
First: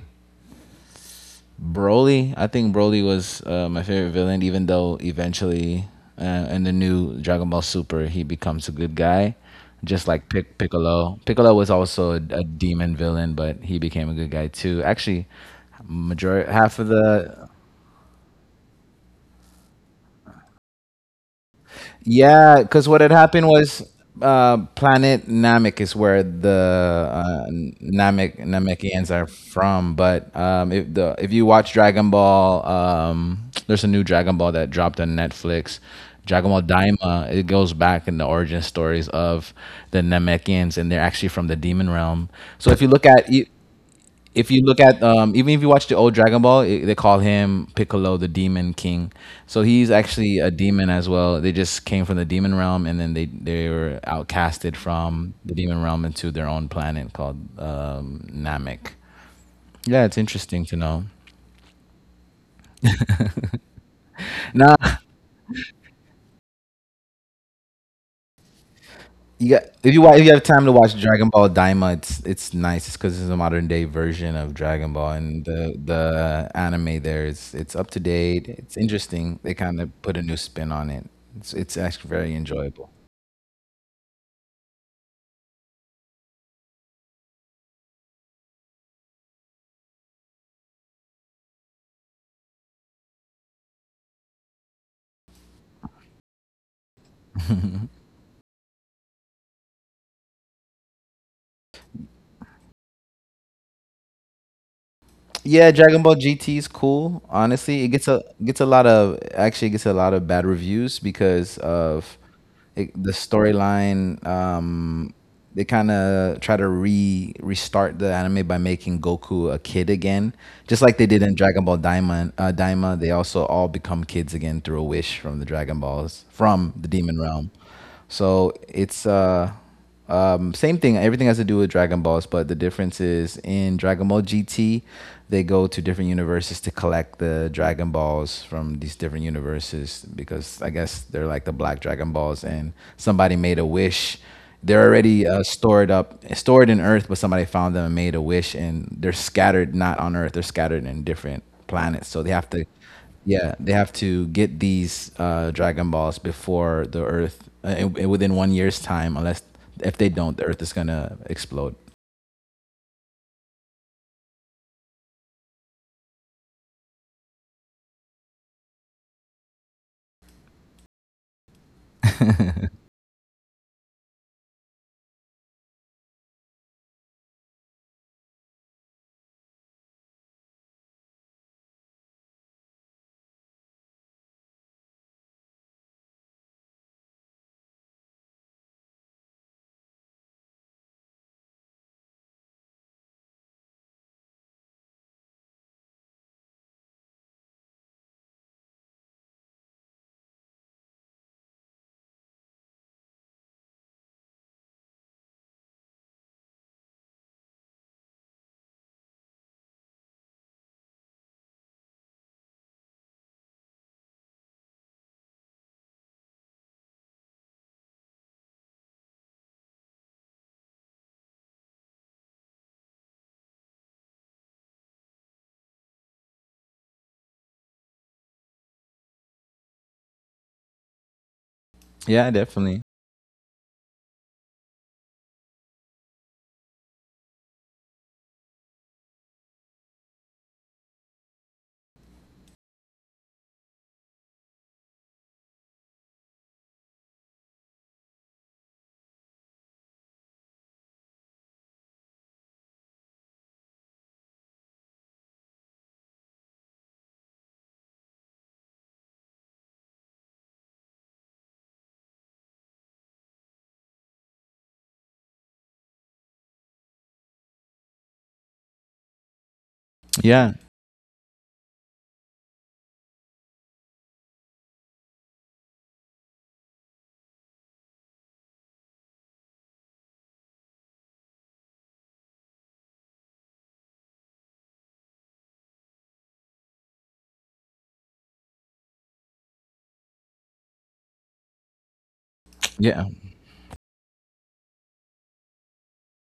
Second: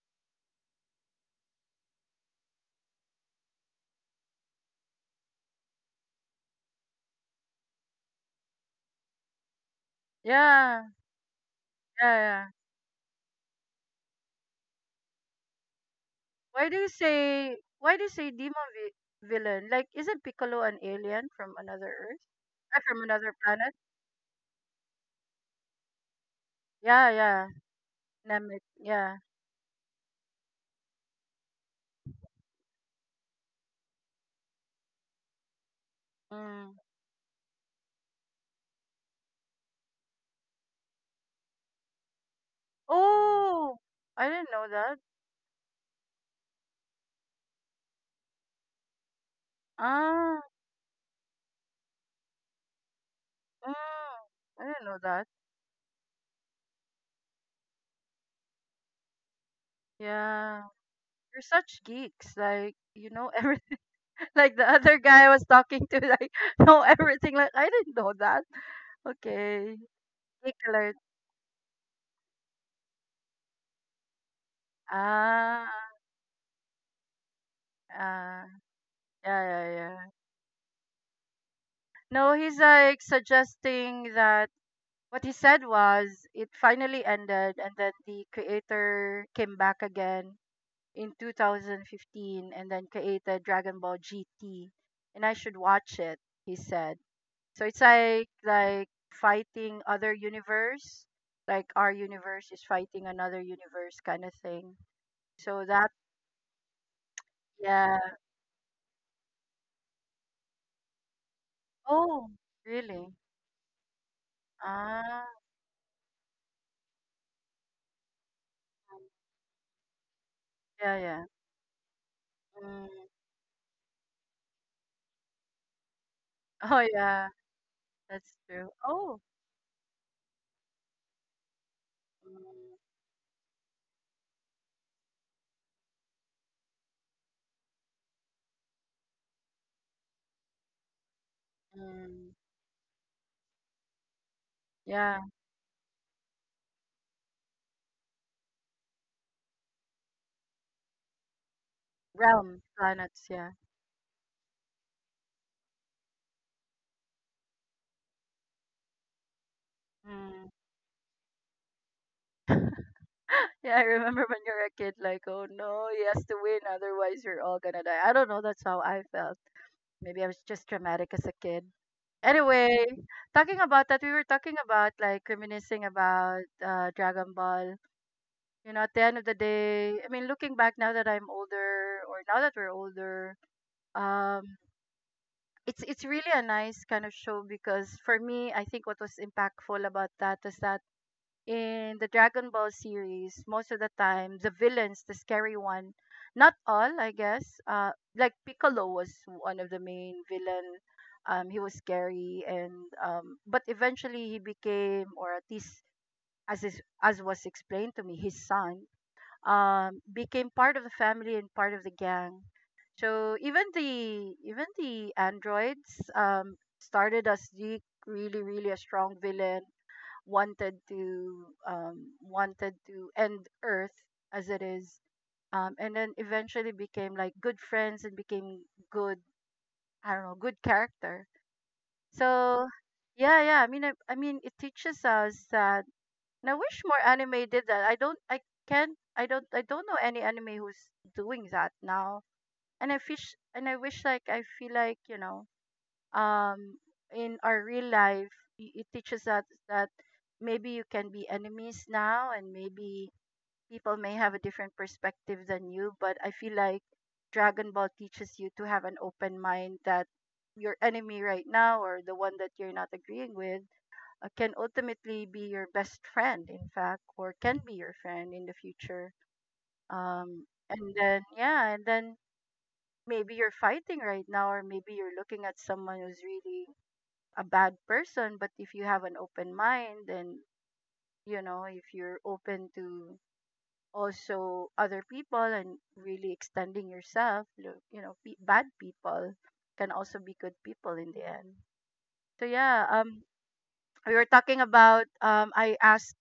Speaker 2: Broly. I think Broly was my favorite villain, even though eventually in the new Dragon Ball Super he becomes a good guy, just like Pic-
Speaker 1: Yeah.
Speaker 2: Piccolo. Piccolo was also
Speaker 1: Yeah,
Speaker 2: a
Speaker 1: yeah.
Speaker 2: demon villain, but he became a good guy too. Actually, majority half of the.
Speaker 1: Why do you say demon villain? Like, isn't Piccolo an alien from another earth?
Speaker 2: Yeah, because
Speaker 1: From
Speaker 2: what had
Speaker 1: another
Speaker 2: happened
Speaker 1: planet?
Speaker 2: was planet Namek is where the
Speaker 1: Yeah,
Speaker 2: uh,
Speaker 1: yeah.
Speaker 2: Namek
Speaker 1: Lamig,
Speaker 2: Namekians
Speaker 1: yeah.
Speaker 2: are from. But if you watch Dragon Ball, there's a new Dragon Ball that dropped on Netflix. Dragon Ball
Speaker 1: Mm.
Speaker 2: Daima. It goes back in the origin stories of the Namekians, and they're actually from the demon realm. So if you look at e,
Speaker 1: Oh, I didn't
Speaker 2: if you
Speaker 1: know
Speaker 2: look
Speaker 1: that.
Speaker 2: at even if you watch the old Dragon Ball, they call him Piccolo, the Demon King. So he's
Speaker 1: Ah,
Speaker 2: actually a demon as well. They just came from the demon realm, and then they
Speaker 1: mm,
Speaker 2: were
Speaker 1: I
Speaker 2: outcasted
Speaker 1: didn't know that.
Speaker 2: from the demon realm into their own planet called Namek. Yeah, it's
Speaker 1: Yeah,
Speaker 2: interesting to know.
Speaker 1: you're such geeks. Like you know everything. Like the
Speaker 2: Now,
Speaker 1: other guy I was talking to, like know everything. Like I didn't know that.
Speaker 2: You got
Speaker 1: Okay,
Speaker 2: if you wa- if you have
Speaker 1: geek
Speaker 2: time to watch
Speaker 1: alert.
Speaker 2: Dragon Ball Daima, it's nice. It's because it's a modern day version of Dragon Ball, and the
Speaker 1: Ah,
Speaker 2: the anime there is it's up to
Speaker 1: ah,
Speaker 2: date. It's interesting.
Speaker 1: yeah,
Speaker 2: They
Speaker 1: yeah,
Speaker 2: kind of
Speaker 1: yeah.
Speaker 2: put a new spin on it. It's actually very
Speaker 1: No, he's
Speaker 2: enjoyable.
Speaker 1: like suggesting that. What he said was, it finally ended, and then the creator came back again in 2015 and then created Dragon Ball GT, and I should watch it, he said. So it's like fighting other universe, like our universe is fighting another universe kind of thing. So
Speaker 2: Yeah,
Speaker 1: that,
Speaker 2: Dragon Ball GT is cool. Honestly, it
Speaker 1: yeah.
Speaker 2: gets a lot of, actually, it gets a lot of bad reviews because of
Speaker 1: Oh,
Speaker 2: the
Speaker 1: really?
Speaker 2: storyline.
Speaker 1: Ah,
Speaker 2: They kind of try to re restart the anime by making Goku a kid again, just like
Speaker 1: yeah,
Speaker 2: they did
Speaker 1: yeah.
Speaker 2: in Dragon Ball Daima.
Speaker 1: Mm.
Speaker 2: Daima, they also all become kids again through a wish from the Dragon Balls from
Speaker 1: Oh
Speaker 2: the Demon
Speaker 1: yeah,
Speaker 2: Realm.
Speaker 1: that's
Speaker 2: So
Speaker 1: true.
Speaker 2: it's
Speaker 1: Oh.
Speaker 2: same thing. Everything has to do with Dragon Balls, but the
Speaker 1: Mm.
Speaker 2: difference is in Dragon Ball GT, they go to different universes to collect the Dragon Balls from these different universes because I guess they're like the Black Dragon
Speaker 1: Mm.
Speaker 2: Balls, and somebody made a wish. They're
Speaker 1: Yeah,
Speaker 2: already stored in Earth, but somebody found them and made a wish, and they're scattered not on Earth. They're scattered in different planets, so they have
Speaker 1: realm
Speaker 2: to,
Speaker 1: planets, yeah.
Speaker 2: yeah, they have to get these Dragon Balls before the Earth, within one year's time, unless if they don't, the
Speaker 1: Mm.
Speaker 2: Earth is gonna explode.
Speaker 1: Yeah, I remember when you're a kid, like, oh no, he has to win, otherwise you're all gonna die. I don't know, that's how I felt. Maybe I was just dramatic as a kid. Anyway, talking about that, we were talking about like reminiscing about Dragon Ball. You know, at the end of the day, I mean, looking back now that I'm older, or now that we're older, um, it's really a nice kind of show because for me, I think what was impactful about that is that in the Dragon Ball series, most of the time, the villains, the scary one, not all, I guess. Like Piccolo was one of the main villain. He was scary, and but eventually he became, or at least as was explained to me, his son became part of the family and part of the gang. So even the androids started as the really really a strong villain, wanted to wanted to end earth as it is, and then eventually became like good friends and became good, I don't know, good character.
Speaker 2: Yeah,
Speaker 1: So
Speaker 2: definitely.
Speaker 1: yeah, yeah, I mean it teaches us that. And I wish more anime did that. I don't i can't i don't i don't know any anime who's doing that now. And I fish and I wish. Like, I feel like, um in our real life, it teaches us that maybe you can be enemies now, and maybe people may have a different perspective than you, but I feel like Dragon Ball teaches you to have an open mind that your enemy right now, or the one that you're not agreeing with, can ultimately be your best friend, in fact, or can be your friend in the future.
Speaker 2: Yeah,
Speaker 1: And then, yeah, and then maybe you're fighting right now, or maybe you're looking at someone who's really a bad person. But if you have an open mind, and, you know, if you're open to also other people and really extending yourself, bad people can also be good people in the end. So yeah.
Speaker 2: yeah.
Speaker 1: We were talking about, i asked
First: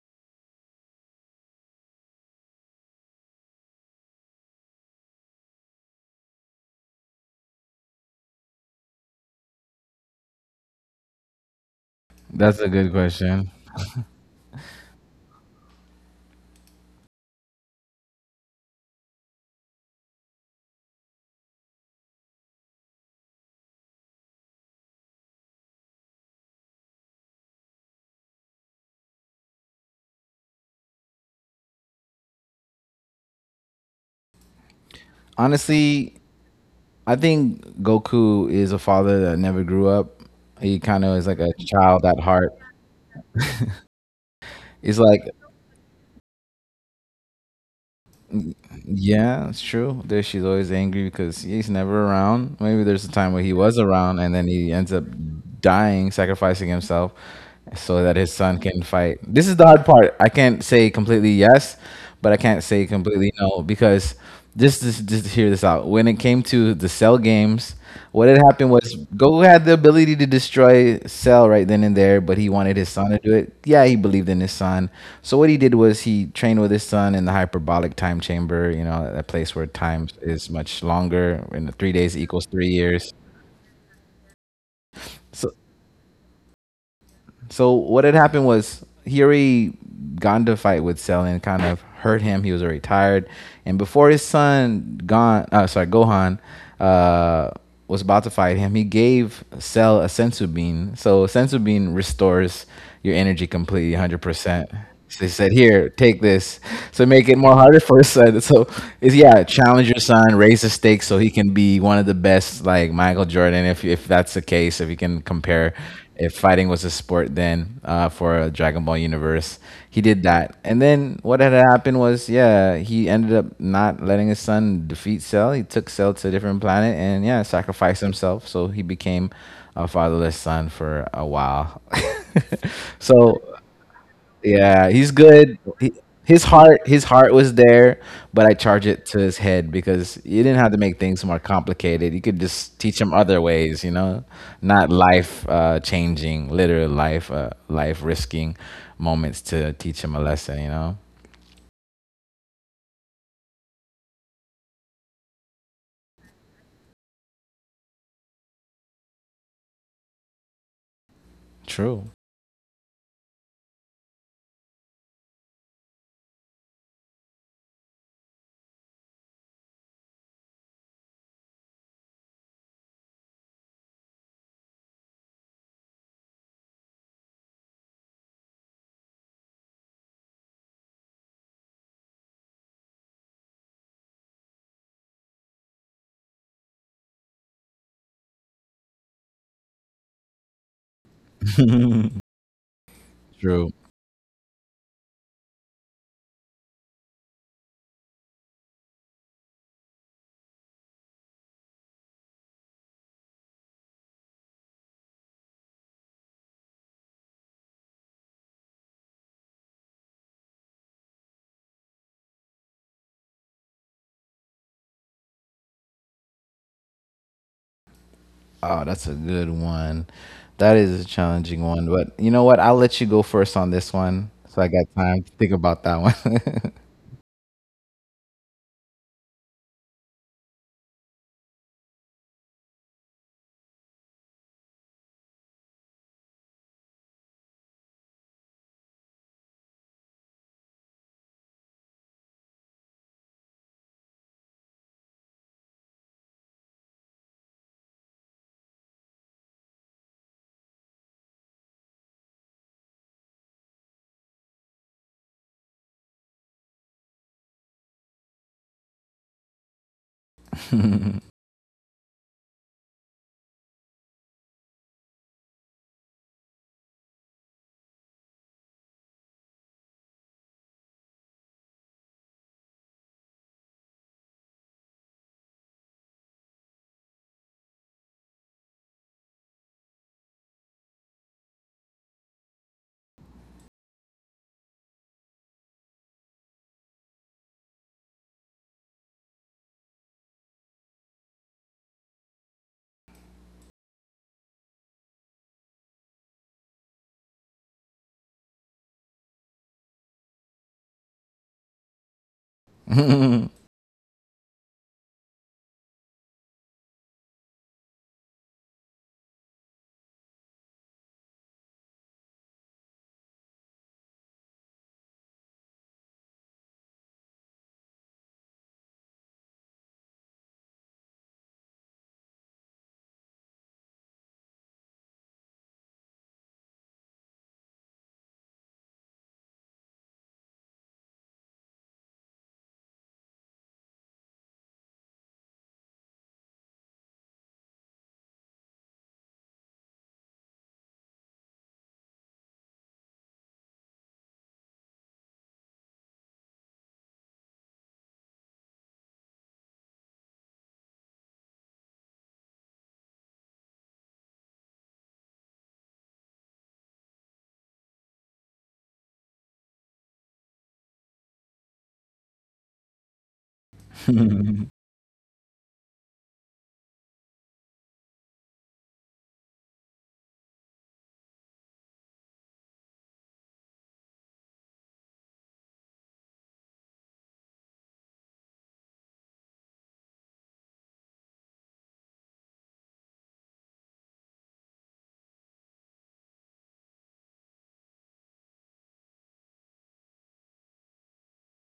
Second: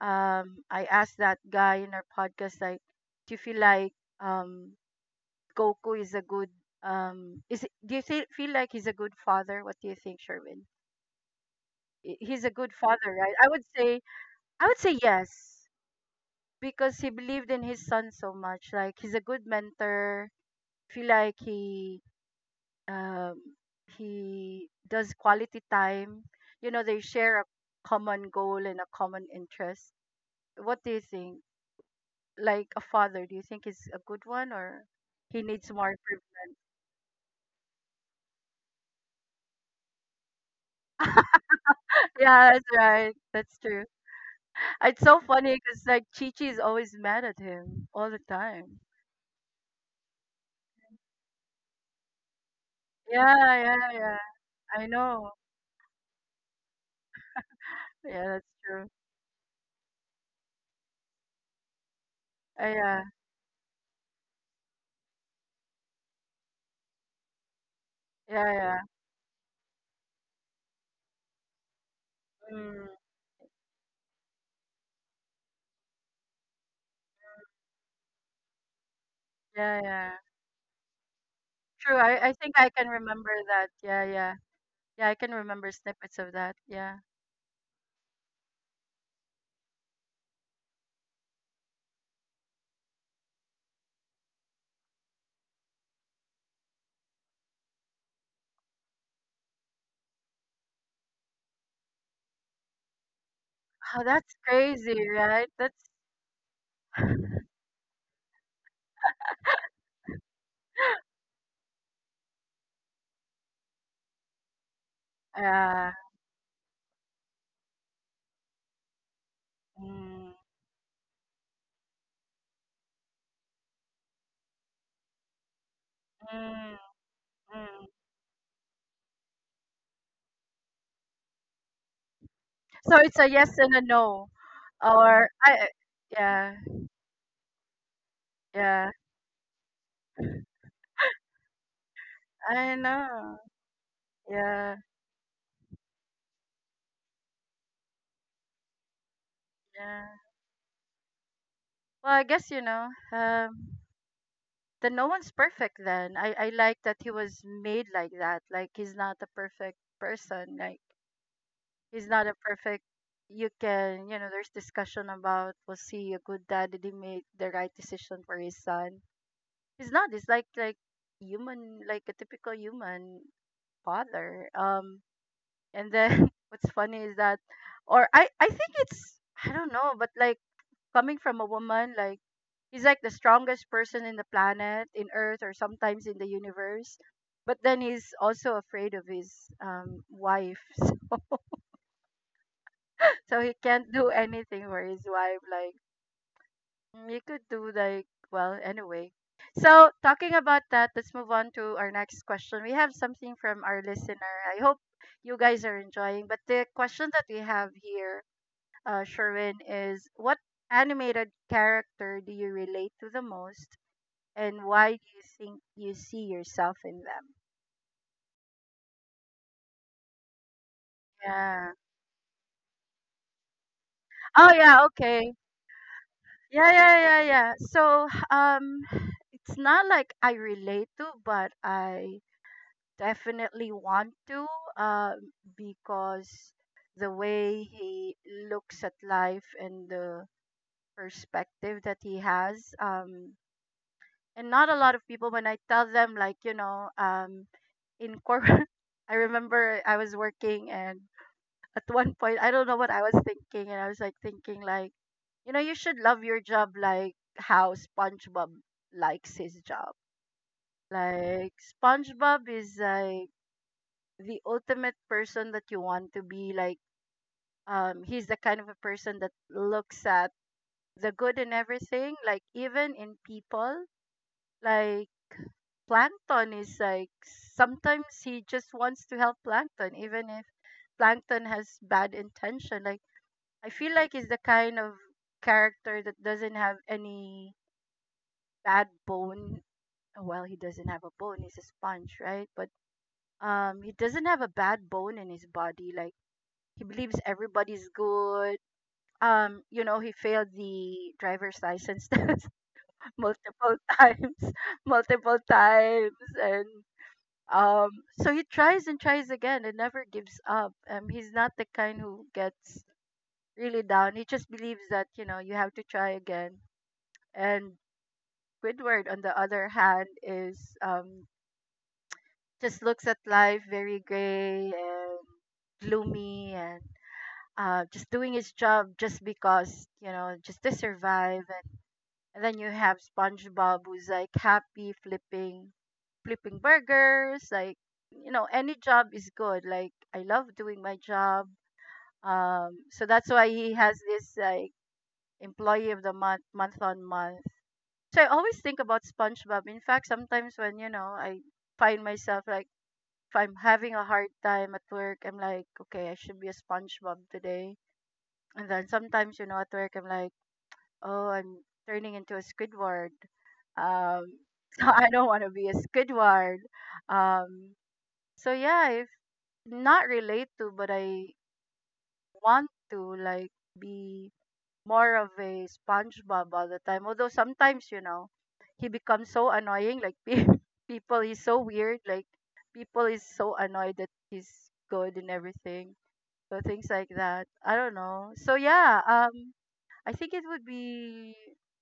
Speaker 1: um I asked that guy in our podcast, like, do you feel like, um Goku is a good, is it, feel like he's a good father? What do you think, Sherwin? He's a
Speaker 2: That's a
Speaker 1: good
Speaker 2: good
Speaker 1: father, right? i
Speaker 2: question.
Speaker 1: would say I would say yes, because he believed in his son so much. Like, he's a good mentor. Feel like he um he does quality time. You know, they share a common goal and a common interest. What do you think? Like a father, do you think he's a good one, or he needs more
Speaker 2: Honestly,
Speaker 1: improvement?
Speaker 2: I think Goku is a father that never grew up. He kind of is like a child at
Speaker 1: Yeah,
Speaker 2: heart.
Speaker 1: that's right. That's true.
Speaker 2: He's
Speaker 1: It's so
Speaker 2: like
Speaker 1: funny because like Chichi is always mad at him all the time.
Speaker 2: Yeah, it's true. There, she's always angry because he's never around. Maybe there's a time where he
Speaker 1: Yeah,
Speaker 2: was
Speaker 1: yeah, yeah.
Speaker 2: around and then he
Speaker 1: I
Speaker 2: ends up
Speaker 1: know.
Speaker 2: dying, sacrificing himself so that
Speaker 1: Yeah,
Speaker 2: his
Speaker 1: that's
Speaker 2: son can
Speaker 1: true.
Speaker 2: fight. This is the hard part. I can't say completely yes, but I can't say
Speaker 1: Yeah.
Speaker 2: completely no because just hear this out. When it came to the cell games, what had
Speaker 1: Yeah,
Speaker 2: happened
Speaker 1: yeah.
Speaker 2: was Goku had the ability to destroy Cell right then and there, but he wanted his
Speaker 1: Mm,
Speaker 2: son to do it. Yeah, he believed in his son. So what he did was he trained with his son in the hyperbolic time chamber. You know, a place where
Speaker 1: yeah,
Speaker 2: time
Speaker 1: yeah.
Speaker 2: is much longer, and the three
Speaker 1: True.
Speaker 2: days
Speaker 1: I
Speaker 2: equals
Speaker 1: think I
Speaker 2: three
Speaker 1: can
Speaker 2: years.
Speaker 1: remember that. Yeah, yeah. Yeah, I can
Speaker 2: So
Speaker 1: remember snippets of that. Yeah.
Speaker 2: So what had happened was he already got into a fight with Selin, kind of hurt him. He was already tired, and before his son Gon, sorry, Gohan, uh, was about to fight him, he gave Cell a sensu bean. So sensu bean restores your energy completely,
Speaker 1: Oh,
Speaker 2: hundred
Speaker 1: that's
Speaker 2: percent.
Speaker 1: crazy,
Speaker 2: So they
Speaker 1: right?
Speaker 2: said, "Here,
Speaker 1: That's
Speaker 2: take this." So make it more harder for his son. So it's, yeah, challenge your son, raise the stakes so he can be one of the best, like Michael Jordan. If that's the case, if you can compare,
Speaker 1: yeah.
Speaker 2: if fighting was a sport, then for a Dragon Ball universe, he did
Speaker 1: Mm,
Speaker 2: that. And then what had happened was, yeah, he ended up not letting his son defeat Cell. He took Cell to a different
Speaker 1: mm,
Speaker 2: planet and, yeah,
Speaker 1: mm.
Speaker 2: sacrificed himself. So he became a fatherless son for a while.
Speaker 1: So it's a
Speaker 2: So
Speaker 1: yes and a no.
Speaker 2: yeah, he's
Speaker 1: Or
Speaker 2: good.
Speaker 1: I
Speaker 2: His
Speaker 1: Yeah,
Speaker 2: heart, his heart was there, but I charge
Speaker 1: yeah.
Speaker 2: it to his head because you didn't have to make things more complicated. You could
Speaker 1: I
Speaker 2: just teach him
Speaker 1: know.
Speaker 2: other ways,
Speaker 1: Yeah,
Speaker 2: not life changing, literal life risking moments to teach him
Speaker 1: yeah.
Speaker 2: a lesson. You know.
Speaker 1: Well, I guess, you know, um the no one's perfect then. I like that he was made like that. Like, he's not a perfect person. Like, he's
Speaker 2: True,
Speaker 1: not a perfect you can, you know, there's discussion about, was he a good dad, did he make the right decision for his son? He's not, he's like, human, like a typical human father. And then what's funny is that, or I think it's I don't know, but like, coming from a woman, like, he's like the strongest person in the planet, in earth, or sometimes in the universe, but then he's also afraid of his wife. So he
Speaker 2: true.
Speaker 1: can't do anything for his wife. Like, you could do, like, well, anyway. So talking about that, let's move on to our next question. We have something from our listener. I hope you guys are enjoying. But the question that we have here, Sherwin, is what animated character do you relate to the most, and why do you think you see yourself in them?
Speaker 2: Oh, that's a good one. That is a challenging
Speaker 1: Yeah.
Speaker 2: one, but you know what? I'll let you go first on this one,
Speaker 1: Oh
Speaker 2: so I got
Speaker 1: yeah.
Speaker 2: time to
Speaker 1: Okay.
Speaker 2: think about
Speaker 1: Yeah,
Speaker 2: that
Speaker 1: yeah, yeah, yeah. So, it's not like I relate to, but I definitely want to, because the way he looks at life and the perspective that he has, and not a lot of people when I tell them, like, you know, in corporate, I remember I was working, and at one point, I don't know what I was thinking, and I was like thinking, like, you know, you should love your job like how SpongeBob likes his job.
Speaker 2: one.
Speaker 1: Like, SpongeBob is like the ultimate person that you want to be like. He's the kind of a person that looks at the good in everything, like even in people. Like, Plankton is like, sometimes he just wants to help Plankton even if Plankton has bad intention. Like, I feel like he's the kind of character that doesn't have any bad bone. Well, he doesn't have a bone. He's a sponge, right? But he doesn't have a bad bone in his body. Like, he believes everybody's good. He failed the driver's license test multiple times, multiple times, and um, so he tries and tries again and never gives up. He's not the kind who gets really down. He just believes that, you have to try again. And Squidward, on the other hand, is, just looks at life very gray and gloomy, and just doing his job just because, you know, just to survive. And then you have SpongeBob, who's like happy flipping, flipping burgers. Like, you know, any job is good. Like, I love doing my job. So that's why he has this, like, employee of the month, month on month. So I always think about SpongeBob. In fact, sometimes when, you know, I find myself, like, if I'm having a hard time at work, I'm like, okay, I should be a SpongeBob today. And then sometimes, you know, at work I'm like, oh, I'm turning into a Squidward. Um so I don't want to be a Squidward. Um so yeah, if not relate to, but I want to, like, be more of a SpongeBob all the time. Although sometimes, you know, he becomes so annoying. Like, people, he's so weird. Like, people is so annoyed that he's good and everything. So things like that. I don't know. So yeah. I think it would be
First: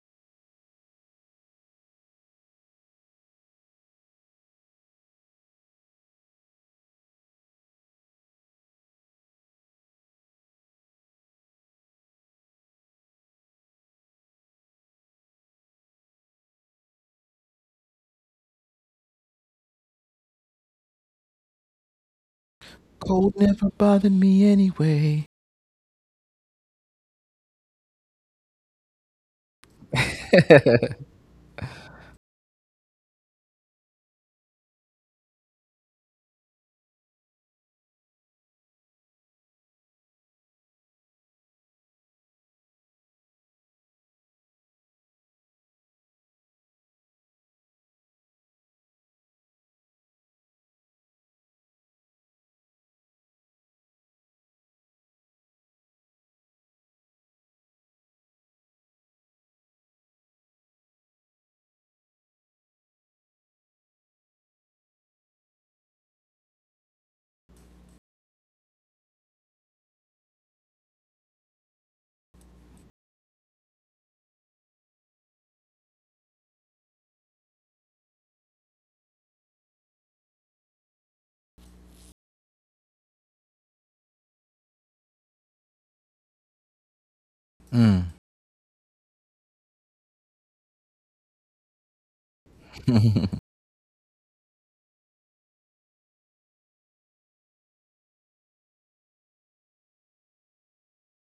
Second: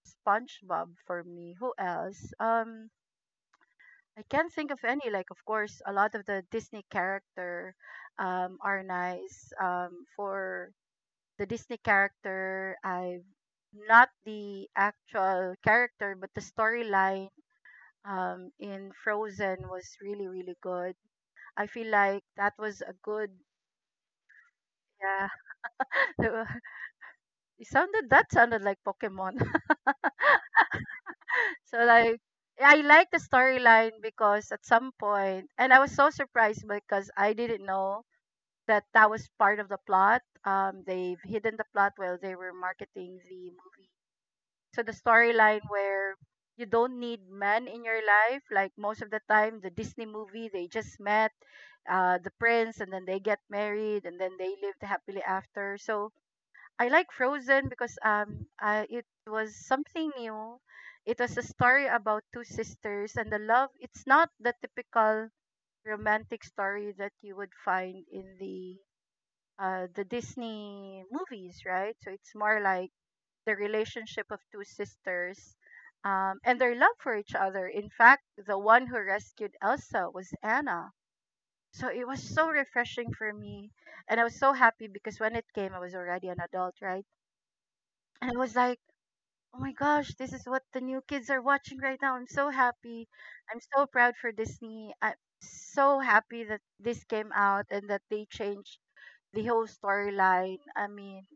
Speaker 1: SpongeBob for me. Who else? I can't think of any. Like, of course, a lot of the Disney character are nice, for the Disney character. I've, not the actual character, but the storyline, in Frozen was really, really good. I feel like that was a
Speaker 2: Cold
Speaker 1: good,
Speaker 2: never bothered me anyway.
Speaker 1: yeah. it sounded That sounded like Pokemon. So, like, I like the storyline because at some point, and I was so surprised because I didn't know that that was part of the plot. They've hidden the plot while they were marketing the movie. So the storyline where you don't need men in your life, like most of the time, the Disney movie, they just met, the prince, and then they get married, and then they lived happily after. So I like Frozen because, it was something new. It was a story about two sisters and the love. It's not the typical romantic story that you would find in the Disney movies, right? So it's more like the relationship of two sisters, and their love for each other. In fact, the one who rescued Elsa was Anna. So it was so refreshing for me. And I was so happy because when it came, I was already an adult, right?
Speaker 2: Mm.
Speaker 1: And I was like, oh my gosh, this is what the new kids are watching right now. I'm so happy. I'm so proud for Disney. I'm so happy that this came out and that they changed the whole storyline. I mean,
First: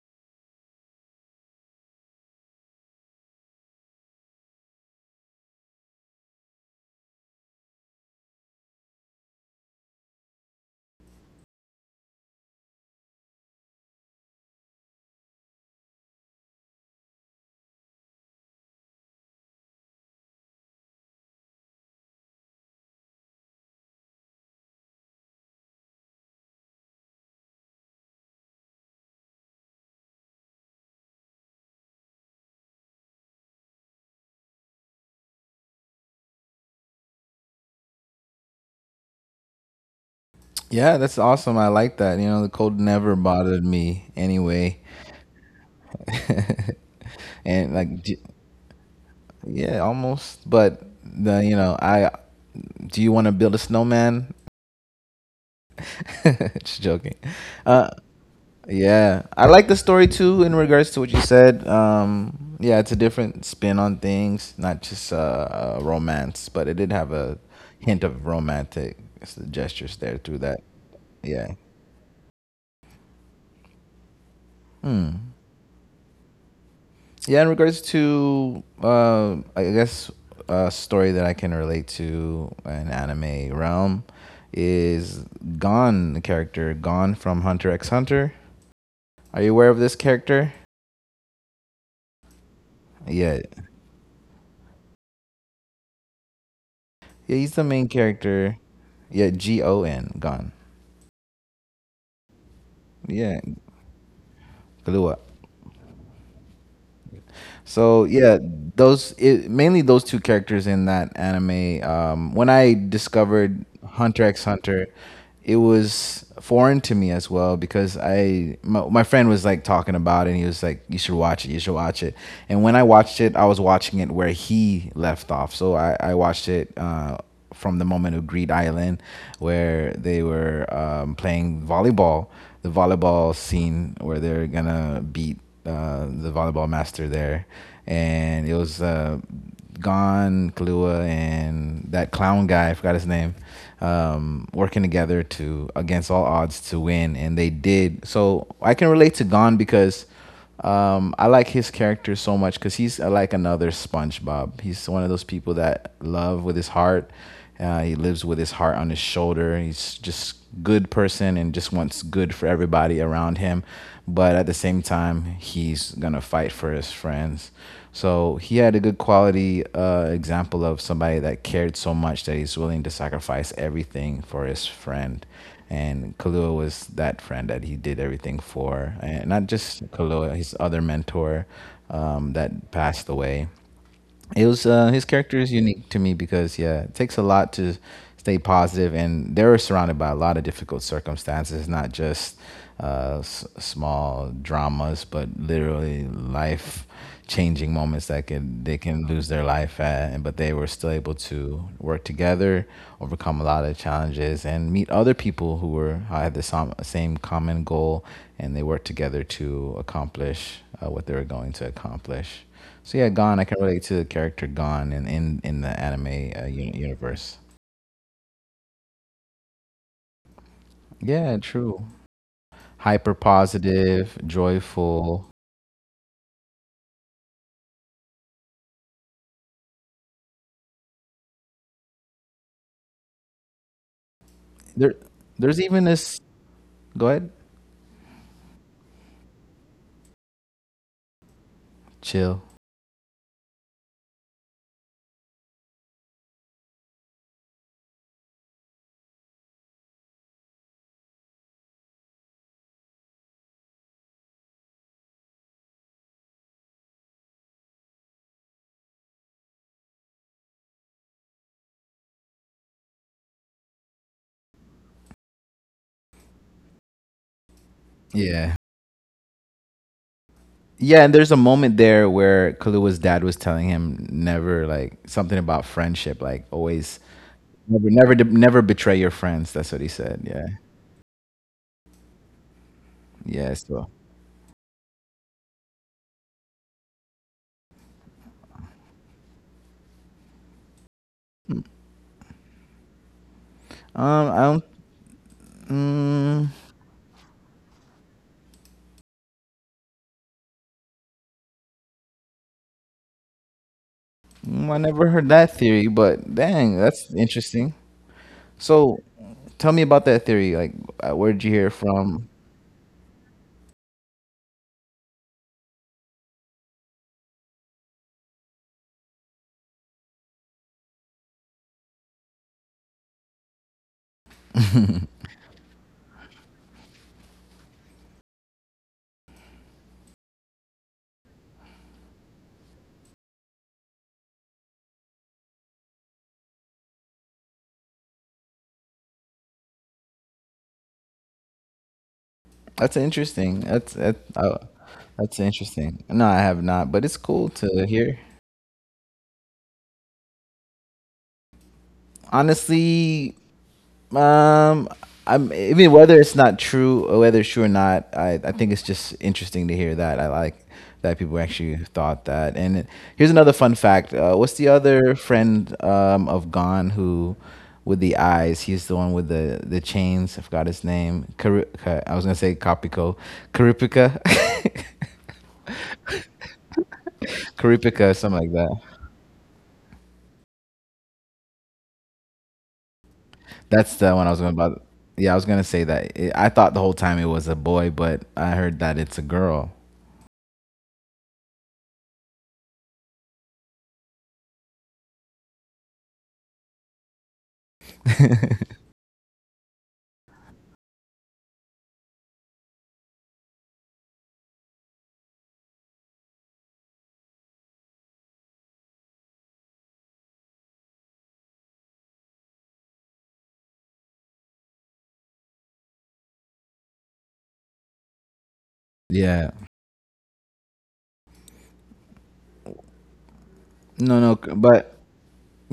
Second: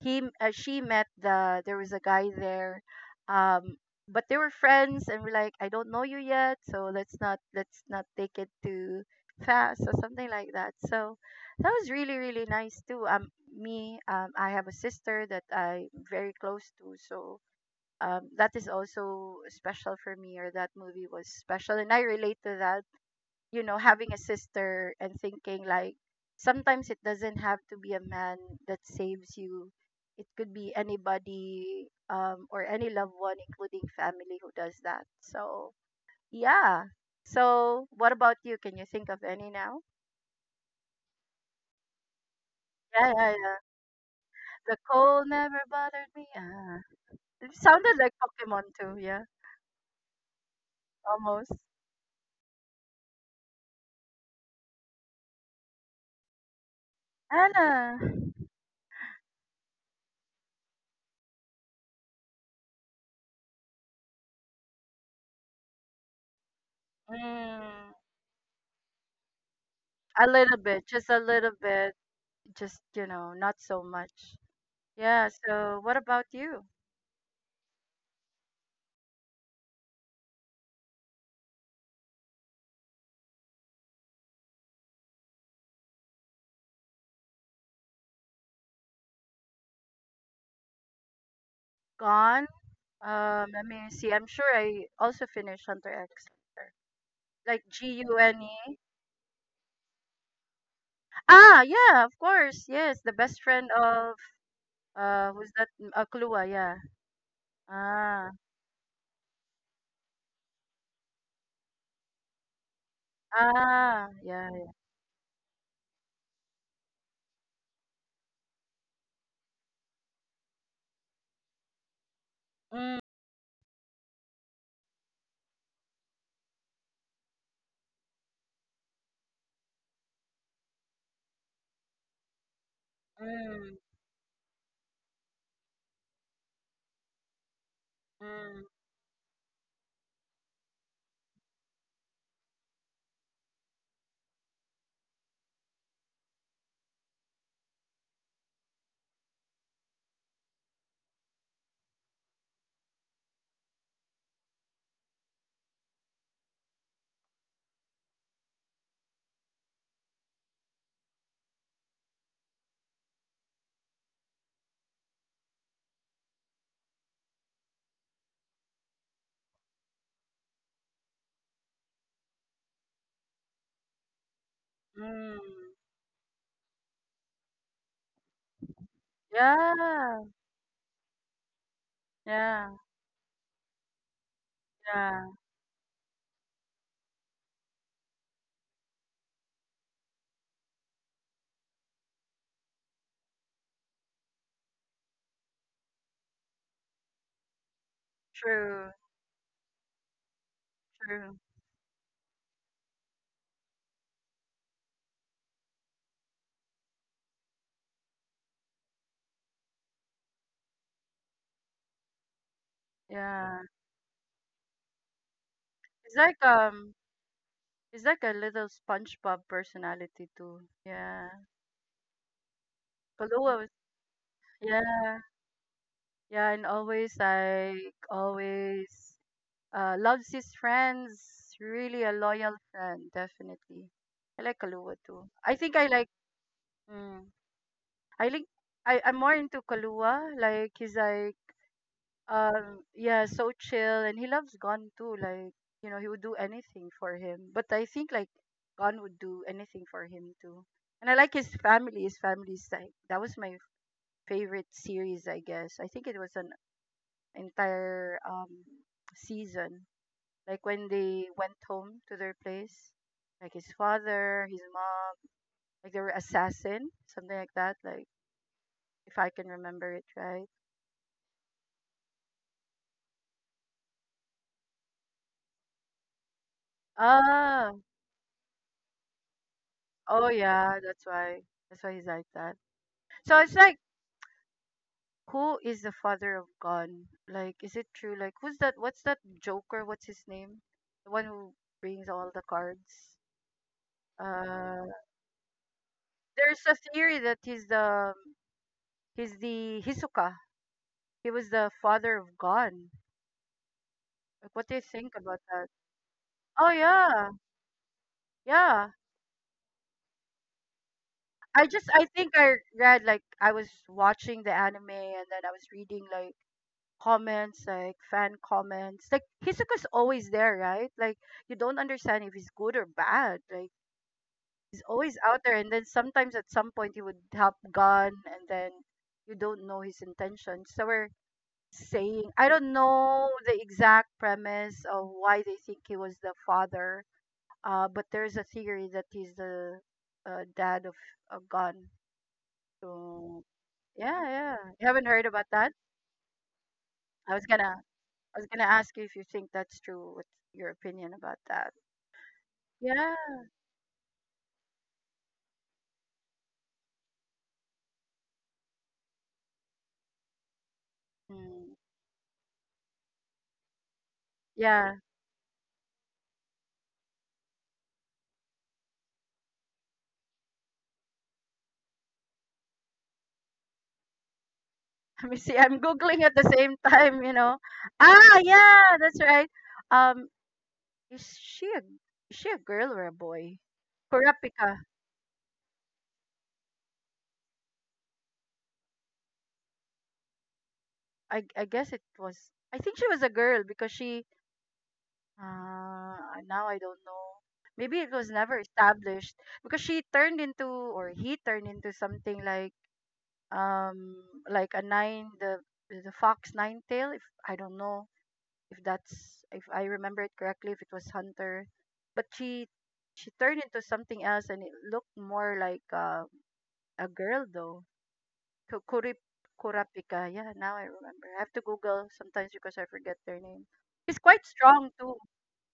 Speaker 1: she met there was a guy there, um but they were friends and we're like, I don't know you yet, so let's not take it too fast, or something like that. So that was really, really nice too. Me I have a sister that I'm very close to, so that is also special for me, or that movie was special, and I relate to that. You know, having a sister and thinking like sometimes it doesn't have to be a man that saves you, it could be anybody, or any loved one including family who does that. So yeah. So what about you, can you think of any now?
Speaker 2: Yeah, that's awesome. I like that. You know, the cold
Speaker 1: Yeah,
Speaker 2: never
Speaker 1: yeah, yeah.
Speaker 2: bothered me
Speaker 1: The
Speaker 2: anyway.
Speaker 1: cold never bothered me, ah. It
Speaker 2: And
Speaker 1: sounded
Speaker 2: like,
Speaker 1: like Pokemon too, yeah.
Speaker 2: yeah, almost. But the
Speaker 1: Almost.
Speaker 2: you know, I Do you want to build a snowman? Just joking. Uh,
Speaker 1: Anna.
Speaker 2: Yeah, I like the story too in regards to what you said. Yeah, it's a different spin on things, not just romance, but it did have a
Speaker 1: mm,
Speaker 2: hint of romantic gestures there
Speaker 1: a
Speaker 2: through
Speaker 1: little
Speaker 2: that.
Speaker 1: bit, just a little
Speaker 2: Yeah.
Speaker 1: bit, just, you know, not so much.
Speaker 2: Hmm.
Speaker 1: Yeah, so what about you?
Speaker 2: Yeah, in regards to, I guess, a story that I can relate to an anime realm is Gon, the character Gon from Hunter x Hunter. Are you aware of this character?
Speaker 1: Gone?
Speaker 2: Yeah.
Speaker 1: Let me see. I'm sure I also finished Hunter X. Hunter.
Speaker 2: Yeah, he's the
Speaker 1: Like,
Speaker 2: main
Speaker 1: G U N
Speaker 2: character.
Speaker 1: E.
Speaker 2: Yeah, Gon, gone.
Speaker 1: Ah, yeah, of course. Yes, the
Speaker 2: Yeah,
Speaker 1: best friend of,
Speaker 2: Galua.
Speaker 1: who's that? Kalua, yeah.
Speaker 2: So
Speaker 1: Ah.
Speaker 2: yeah, mainly those two characters in that anime. When I discovered
Speaker 1: Ah,
Speaker 2: Hunter X
Speaker 1: yeah. Yeah.
Speaker 2: Hunter, it was foreign to me as well because my friend was like talking about it and he was like, "You should watch it. You should watch it." And when I
Speaker 1: Mm,
Speaker 2: watched it, I was watching it where he left off. So I watched it. From the moment of Greed Island, where they were playing volleyball, the volleyball
Speaker 1: mm,
Speaker 2: scene where they're gonna beat the volleyball master there, and it
Speaker 1: mm,
Speaker 2: was Gon, Kalua, and that clown guy, I forgot his name, working together to against all odds to win, and they did. So I can relate to Gon because I like his character so much because he's like another SpongeBob. He's one of those people that love with his heart. He lives with his heart on his shoulder. He's just good person and just wants good for everybody around him. But at the same time, he's gonna fight for his friends. So he had a good quality example of somebody that cared so much that he's willing to sacrifice everything for his friend.
Speaker 1: mm.
Speaker 2: And Kalua was that friend that he did everything for, and not just
Speaker 1: Yeah.
Speaker 2: Kalua, his other mentor that
Speaker 1: Yeah.
Speaker 2: passed away, it was his
Speaker 1: Yeah.
Speaker 2: character is unique to me because yeah, it takes a lot to stay positive, and they were surrounded by a lot of difficult circumstances, not just small dramas, but literally life changing moments that could they
Speaker 1: True.
Speaker 2: can lose their life at, and but they were still able
Speaker 1: True.
Speaker 2: to work together, overcome a lot of challenges and meet other people who were had the same common goal, and they worked together to accomplish what they were going to accomplish. So yeah, Gon. I can
Speaker 1: Yeah.
Speaker 2: relate to the character Gon in in the anime
Speaker 1: It's like um
Speaker 2: universe.
Speaker 1: it's like a little SpongeBob personality too. Yeah.
Speaker 2: Yeah, true. Hyper
Speaker 1: Kalua.
Speaker 2: positive,
Speaker 1: Yeah,
Speaker 2: joyful.
Speaker 1: yeah, and always like always loves his friends, really a loyal friend, definitely. I like
Speaker 2: There,
Speaker 1: Kalua too. I
Speaker 2: there's
Speaker 1: think
Speaker 2: even
Speaker 1: I like
Speaker 2: this. Go
Speaker 1: mm,
Speaker 2: ahead.
Speaker 1: I like I'm more into Kalua. Like he's like
Speaker 2: Chill.
Speaker 1: yeah, so chill and he loves Gon too, like you know, he would do anything for him. But I think like Gon would do anything for him too. And I like his family. His family's like that was my favorite series, I guess. I think it was on entire season. Like when they went home to their place, like his father, his mom, like they were assassin, something like that. Like
Speaker 2: Yeah.
Speaker 1: if I can remember it right.
Speaker 2: Yeah, and there's a moment there where Kalua's dad was telling him never like something about friendship, like always,
Speaker 1: Ah,
Speaker 2: never never betray your friends. That's what he said.
Speaker 1: oh
Speaker 2: Yeah.
Speaker 1: yeah, that's why. That's why he's like that. So it's
Speaker 2: Yeah,
Speaker 1: like,
Speaker 2: so
Speaker 1: who is the father of Gon? Like, is it true? Like, who's that? What's that Joker? What's his name? The one who brings all the cards.
Speaker 2: I don't.
Speaker 1: Uh,
Speaker 2: mm,
Speaker 1: there's a theory that he's the Hisoka. He was the father of God. Like, what do
Speaker 2: I
Speaker 1: you
Speaker 2: never
Speaker 1: think
Speaker 2: heard
Speaker 1: about
Speaker 2: that
Speaker 1: that?
Speaker 2: theory, but
Speaker 1: Oh
Speaker 2: dang, that's
Speaker 1: yeah,
Speaker 2: interesting.
Speaker 1: yeah.
Speaker 2: So, tell me about that theory. Like, where did you
Speaker 1: I
Speaker 2: hear it
Speaker 1: just I
Speaker 2: from?
Speaker 1: think I read, like I was watching the anime and then I was reading like comments, like fan comments. Like Hisoka's always there, right? Like you don't understand if he's good or bad, like he's always out there, and then sometimes at some point he would help gun and then you don't know his intention, so we're saying I don't know the exact premise of why they think he was the father. But there's a theory that he's the dad of a gun.
Speaker 2: That's
Speaker 1: So
Speaker 2: interesting.
Speaker 1: yeah, yeah. You haven't heard
Speaker 2: That's
Speaker 1: about that?
Speaker 2: interesting. No, I have not, but it's
Speaker 1: I was
Speaker 2: cool
Speaker 1: gonna,
Speaker 2: to hear.
Speaker 1: I was gonna ask you if you think that's true. What's your opinion about that? Yeah.
Speaker 2: Honestly, Um, I'm even whether it's not true or whether it's true or not. I think it's just interesting to hear that. I like that people
Speaker 1: Mm,
Speaker 2: actually thought that. Here's another fun fact. What's the
Speaker 1: yeah.
Speaker 2: other friend of Gone who? With the eyes, he's the one with the chains. I forgot his name. I was gonna say Kapiko, Karipika,
Speaker 1: Let me see. I'm googling at the same time. You know.
Speaker 2: Karipika,
Speaker 1: Ah,
Speaker 2: something like that.
Speaker 1: yeah. That's right. Um, is she a girl or a boy?
Speaker 2: That's the one I was gonna
Speaker 1: Kurapika.
Speaker 2: about. Yeah, I was gonna say that. It, I thought the whole time it was a boy, but I heard that it's a girl.
Speaker 1: I guess it was. I think she was a girl because she Uh, now I don't know. Maybe it was never established because she turned into, or he turned into, something um like a nine, the fox nine tail. If I don't know if that's, if I remember it correctly, if it was Hunter, but she turned into something else, and it looked more like a girl though. Ku- Kurip
Speaker 2: Yeah.
Speaker 1: Kurapika. Yeah, now I remember. I have to Google sometimes because I forget their name. It's
Speaker 2: No, no,
Speaker 1: quite
Speaker 2: c-
Speaker 1: strong
Speaker 2: but
Speaker 1: too.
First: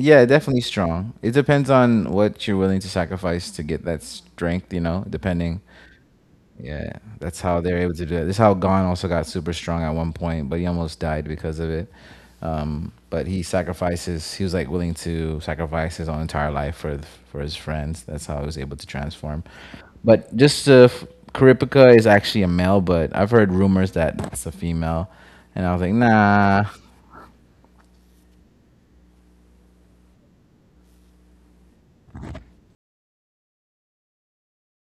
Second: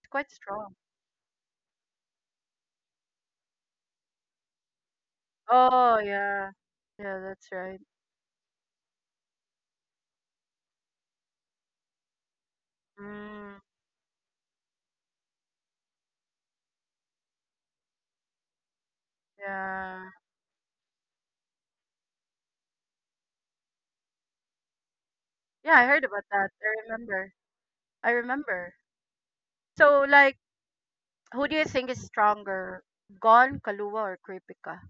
Speaker 1: It's quite
Speaker 2: definitely
Speaker 1: strong.
Speaker 2: strong. It depends on what you're willing to sacrifice to get that strength, you know, depending.
Speaker 1: Oh, yeah.
Speaker 2: Yeah,
Speaker 1: Yeah,
Speaker 2: that's
Speaker 1: that's
Speaker 2: how
Speaker 1: right.
Speaker 2: they're able to do it. This is how Gon also got super strong at one point, but he almost died because of it. But he
Speaker 1: Mm,
Speaker 2: sacrifices, he was like willing to sacrifice his own entire life for his friends. That's how he was able to transform.
Speaker 1: yeah.
Speaker 2: But just Kuripika is actually a male, but I've heard rumors that it's a female. And I
Speaker 1: Yeah,
Speaker 2: was
Speaker 1: I
Speaker 2: like,
Speaker 1: heard about that.
Speaker 2: nah.
Speaker 1: I remember. I remember. So, like, who do you think is stronger, Gon, Kaluwa, or Kripika?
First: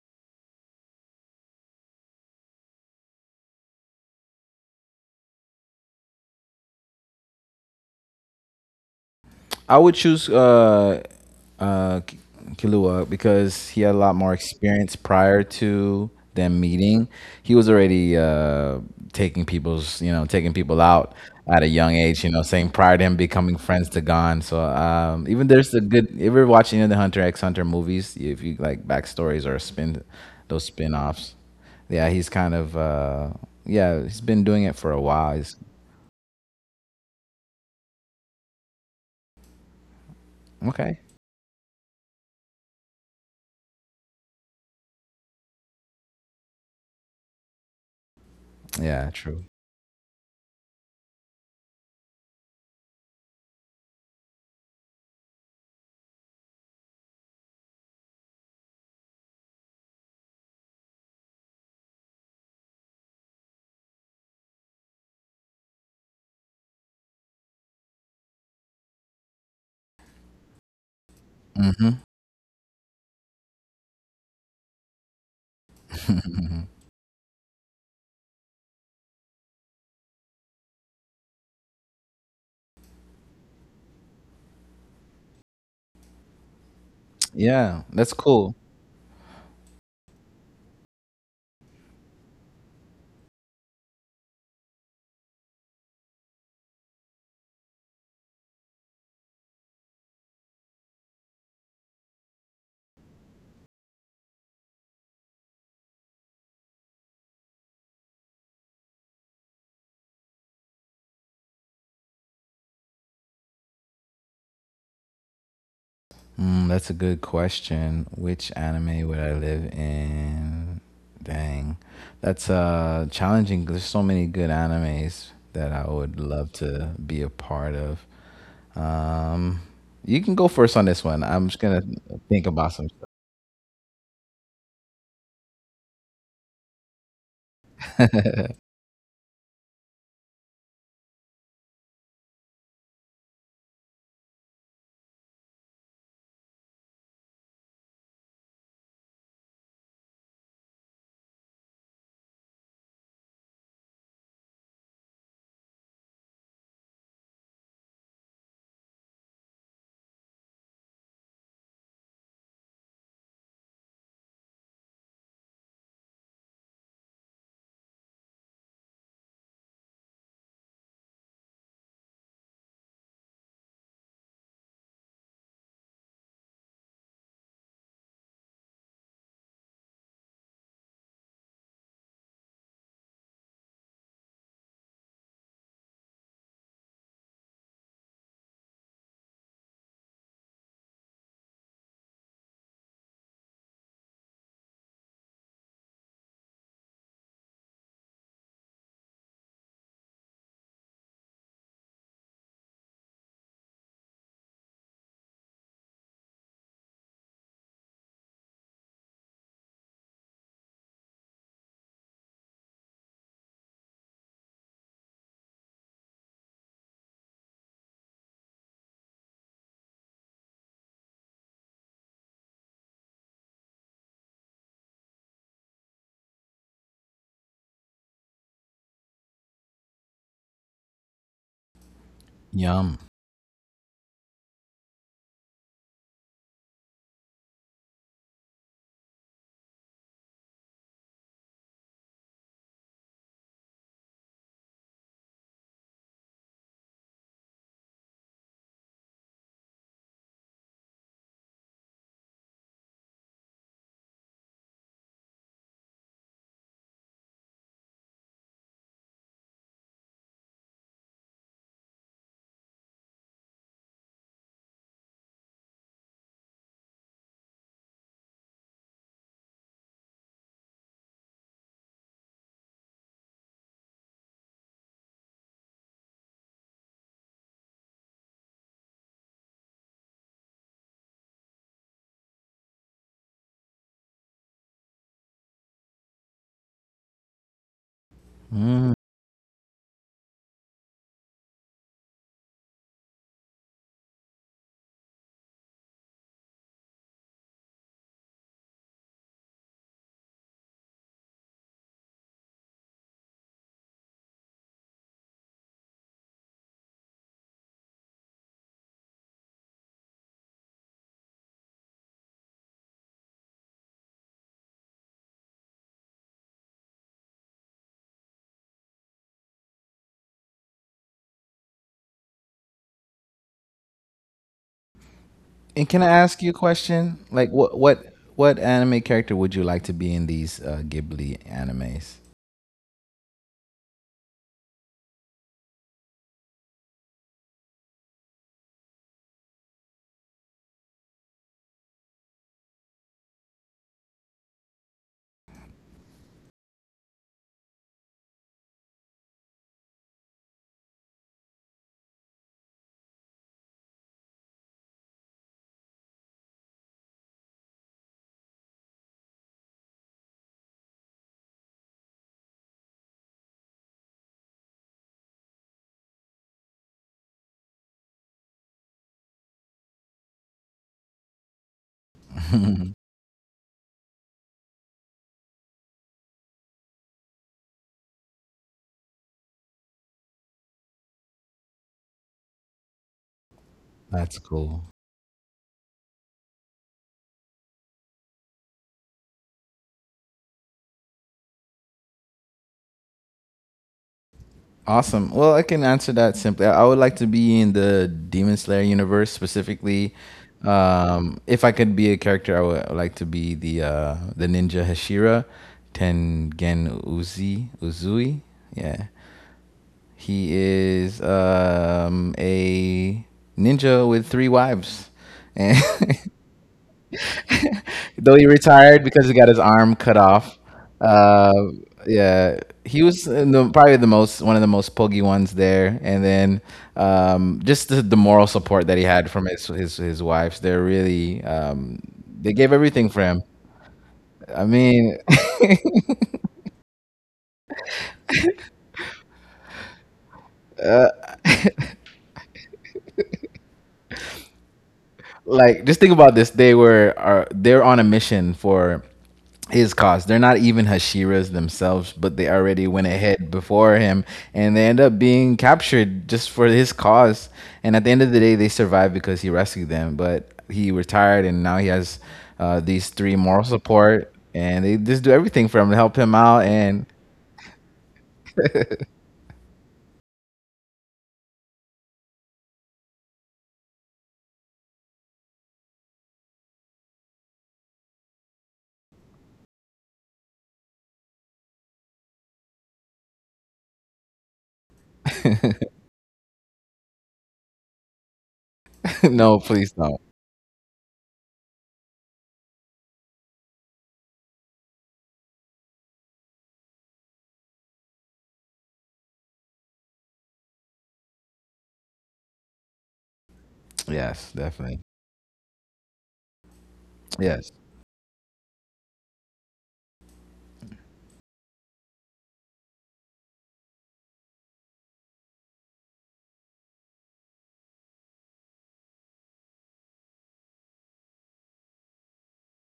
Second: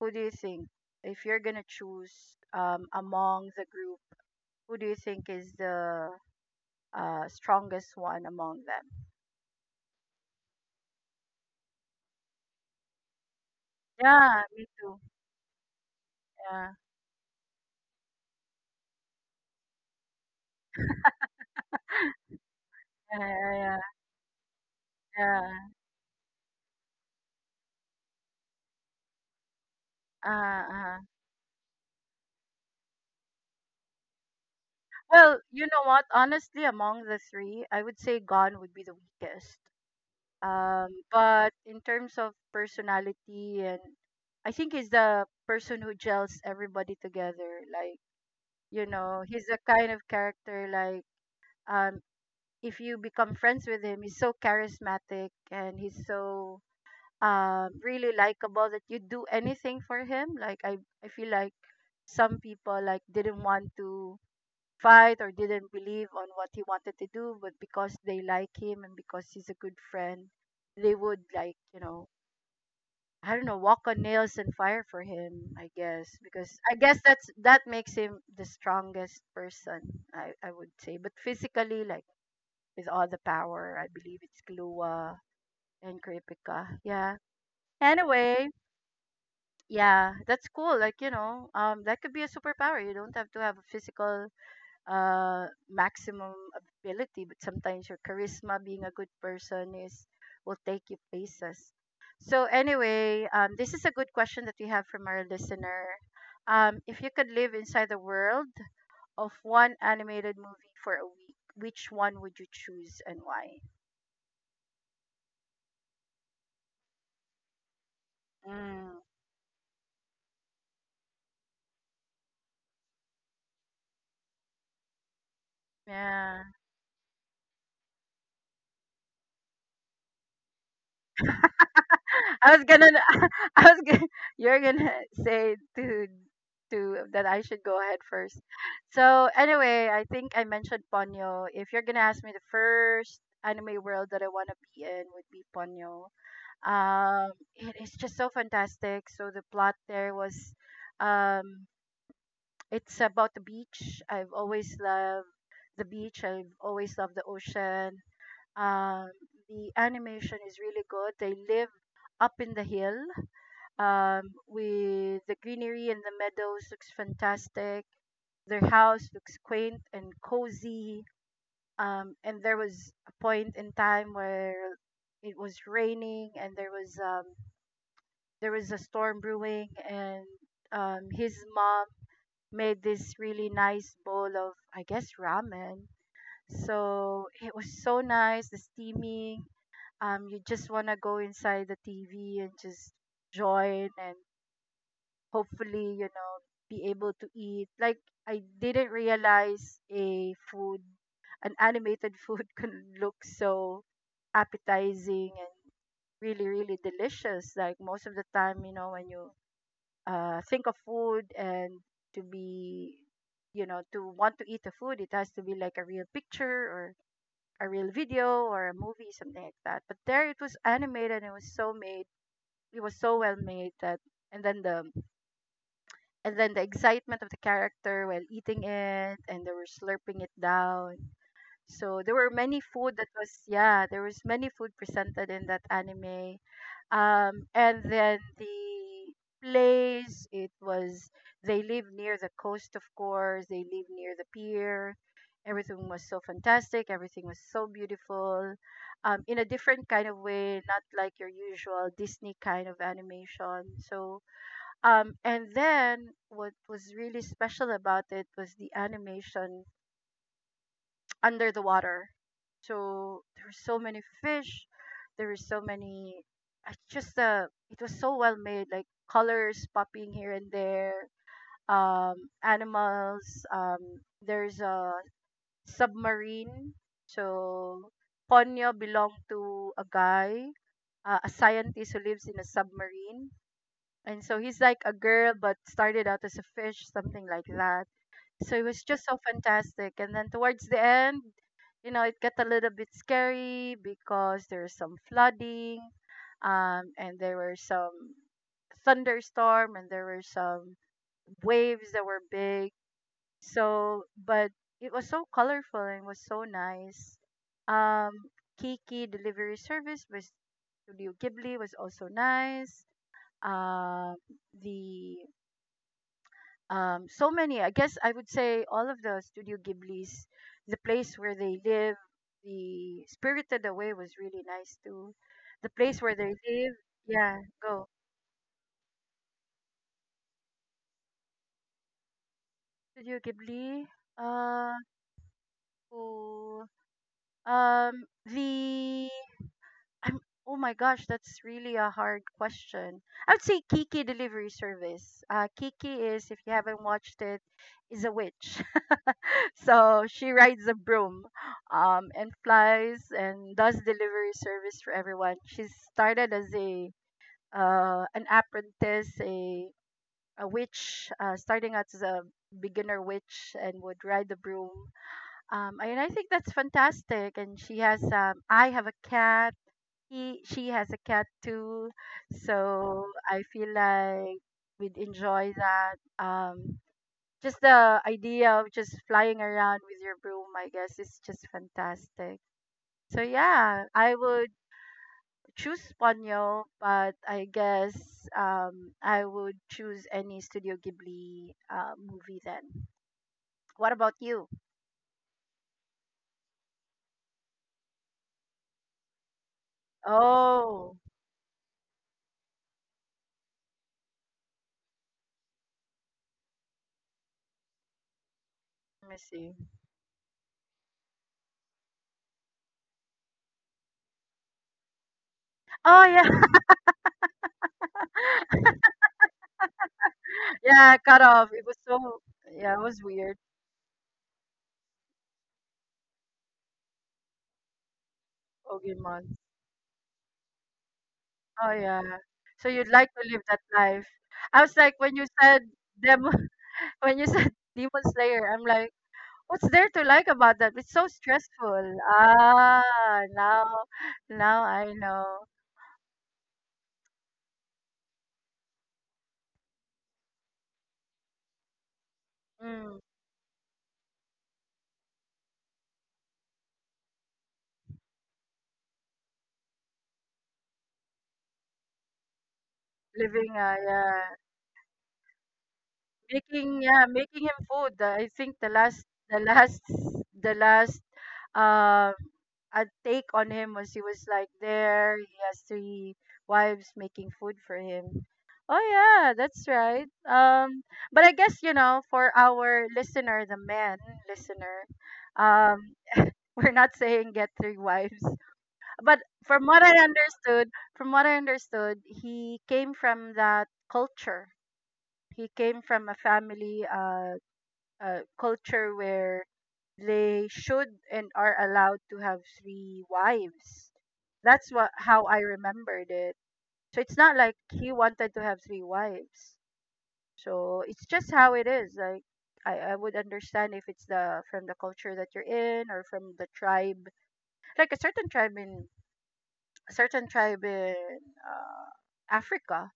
Speaker 1: Who do you think? If you're gonna choose among the group, who do you think is the strongest one among them?
Speaker 2: I would choose uh, K- Kilua because he had a lot more
Speaker 1: Yeah, me
Speaker 2: experience
Speaker 1: too.
Speaker 2: prior to them
Speaker 1: Yeah,
Speaker 2: meeting. He was already taking people's, you know, taking people out at a young age. You know, saying prior to him
Speaker 1: yeah,
Speaker 2: becoming
Speaker 1: yeah,
Speaker 2: friends to Gon. So even there's
Speaker 1: yeah,
Speaker 2: a good. If you're watching any of the Hunter X Hunter movies, if you like backstories or spin,
Speaker 1: yeah.
Speaker 2: those spin offs, yeah, he's kind of yeah, he's been doing it for a while.
Speaker 1: Well,
Speaker 2: He's,
Speaker 1: you know what? Honestly, among the three, I would say Gon would be the weakest.
Speaker 2: okay.
Speaker 1: But in terms of personality, and I think he's the person who gels everybody together. Like, you
Speaker 2: Yeah,
Speaker 1: know, he's
Speaker 2: true.
Speaker 1: the kind of character like um, if you become friends with him, he's so charismatic and he's so really likable that you do anything for him. Like, I feel like some people like didn't want to fight or didn't believe on what he wanted to do, but because they like him and because he's a good friend, they would like, you
Speaker 2: Hmm.
Speaker 1: know, I don't know, walk on nails and fire for him, I guess, because I guess that's that makes him the strongest person, I would say. But physically, like with all the power, I believe it's Kalua and Kripika. Yeah.
Speaker 2: Yeah, that's
Speaker 1: Anyway,
Speaker 2: cool.
Speaker 1: yeah, that's cool. Like, you know, that could be a superpower. You don't have to have a physical maximum ability, but sometimes your charisma, being a good person, is will take you places. So anyway, this is a good question that we have from our listener. If you could live inside the world of one animated movie for a week, which one would you choose and why?
Speaker 2: Mm, that's a good question. Which
Speaker 1: Mm,
Speaker 2: anime would I live in? Dang, that's challenging. There's so many good animes that I would
Speaker 1: yeah.
Speaker 2: love to be a part of. Um, you can go first on this one. I'm just gonna think
Speaker 1: I was
Speaker 2: about some
Speaker 1: gonna, I was gonna, you're gonna say to that I should go ahead first.
Speaker 2: stuff.
Speaker 1: So anyway, I think I mentioned Ponyo. If you're gonna ask me, the first anime world that I wanna be in would be Ponyo. It is just so fantastic. So the plot there was, um, it's about the beach. I've always loved the beach. I've always loved the ocean. Um, the animation is really good. They live up in the hill um, with the greenery, and the meadows looks fantastic. Their house looks quaint and cozy. And there was a point in time where it was raining and there was a storm brewing and his mom made this really nice bowl of, I guess, ramen. So it was so nice, the steaming. You just wanna go inside the TV and just join and hopefully, you know, be able to eat. Like I didn't realize a food, an animated food can look so appetizing and really, really delicious. Like most of the time, you know, when you think of food and to be, you know, to want to eat the food, it has to be like a real picture or a real video or a movie, something like that. But there it was animated, and it was so made, it was so well made that, and then the and then the excitement of the character while eating it, and they were slurping it down. So there were many food
Speaker 2: Yum.
Speaker 1: that was, yeah, there was many food presented in that anime. Um, and then the place, it was they live near the coast, of course, they live near the pier. Everything was so fantastic, everything was so beautiful, um, in a different kind of way, not like your usual Disney kind of animation. So and then what was really special about it was the animation under the water. So there were so many fish. There were so many. I just it was so well made. Like colors popping here and there. Animals. There's a submarine. So Ponyo belonged to a guy, a scientist who lives in a submarine, and so he's like a girl, but started out as a fish, something like that. So it was
Speaker 2: Mm.
Speaker 1: just so fantastic, and then towards the end, you know, it got a little bit scary because there's some flooding, um, and there were some thunderstorm, and there were some waves that were big. So, but it was so colorful and was so nice. Um, Kiki Delivery Service was, Studio Ghibli was also nice. Uh, the So many. I guess I would say all of the Studio Ghibli's, the place where they live, the Spirited Away was really nice too. The
Speaker 2: And
Speaker 1: place
Speaker 2: can I
Speaker 1: where they
Speaker 2: ask you a
Speaker 1: live,
Speaker 2: question?
Speaker 1: yeah,
Speaker 2: Like, what
Speaker 1: go
Speaker 2: what what anime character would you like to be in these Ghibli animes?
Speaker 1: Studio Ghibli. Uh, cool. Um, the I'm, oh my gosh, that's really a hard question. I would say Kiki Delivery Service. Kiki is, if you haven't watched it, is a witch. So she rides a broom, and flies and does delivery service for everyone. She started as a an apprentice, a witch, starting out as a beginner witch and would ride the broom. And I think that's fantastic. And she has, I have a cat. She has a cat too. So I feel like we'd enjoy that. Just the idea of just flying around with your broom, I guess, is just fantastic. So yeah, I
Speaker 2: That's
Speaker 1: would
Speaker 2: cool.
Speaker 1: choose Ponyo, but I guess I would choose any Studio Ghibli movie then. What about you?
Speaker 2: Awesome. Well, I can answer that simply. I would like to be in the Demon Slayer universe specifically.
Speaker 1: Oh,
Speaker 2: If I could be a character, I would like to be the ninja Hashira, Tengen Uzi Uzui. Yeah,
Speaker 1: let me see.
Speaker 2: he is a ninja with 3 wives, and
Speaker 1: Oh yeah,
Speaker 2: though he retired because he got his arm cut off.
Speaker 1: yeah, cut
Speaker 2: Uh,
Speaker 1: off. It was so
Speaker 2: yeah,
Speaker 1: yeah, it
Speaker 2: he
Speaker 1: was
Speaker 2: was
Speaker 1: weird.
Speaker 2: in the, probably the most one of the most poggy ones there, and then just the moral support that he had
Speaker 1: Pokemon.
Speaker 2: from his his wives. They're really
Speaker 1: Oh yeah.
Speaker 2: they gave
Speaker 1: So you'd
Speaker 2: everything
Speaker 1: like
Speaker 2: for
Speaker 1: to
Speaker 2: him.
Speaker 1: live that life?
Speaker 2: I
Speaker 1: I was like
Speaker 2: mean.
Speaker 1: when you said demo, when you said Demon Slayer, I'm like, what's there to like about that? It's so stressful. Ah, now, now I know.
Speaker 2: Like just think about this, they were are they're on a mission for his cause, they're not even hashiras themselves but they already
Speaker 1: Mm,
Speaker 2: went ahead before him, and they end up being captured just for his cause, and at the end of the day they survived because he rescued them, but he retired and now he has these three
Speaker 1: living,
Speaker 2: moral support and they just do everything for him to help him out
Speaker 1: yeah,
Speaker 2: and
Speaker 1: making him food. I think the last, the last, um, a take on him was he was like there. He has three wives making food for him. Oh yeah, that's right. But I guess you know for our listener, the man listener, um, we're not saying get three wives. But
Speaker 2: no
Speaker 1: from what
Speaker 2: please
Speaker 1: I
Speaker 2: don't.
Speaker 1: understood, from what I understood, he came from that culture. He came from a family culture where they should and are allowed to have three wives.
Speaker 2: Yes,
Speaker 1: That's what
Speaker 2: definitely.
Speaker 1: how I remembered it. So it's not like
Speaker 2: Yes.
Speaker 1: he wanted to have three wives. So it's just how it is. Like I would understand if it's the from the culture that you're in or from the tribe, like a certain tribe in certain tribe in uh, Africa,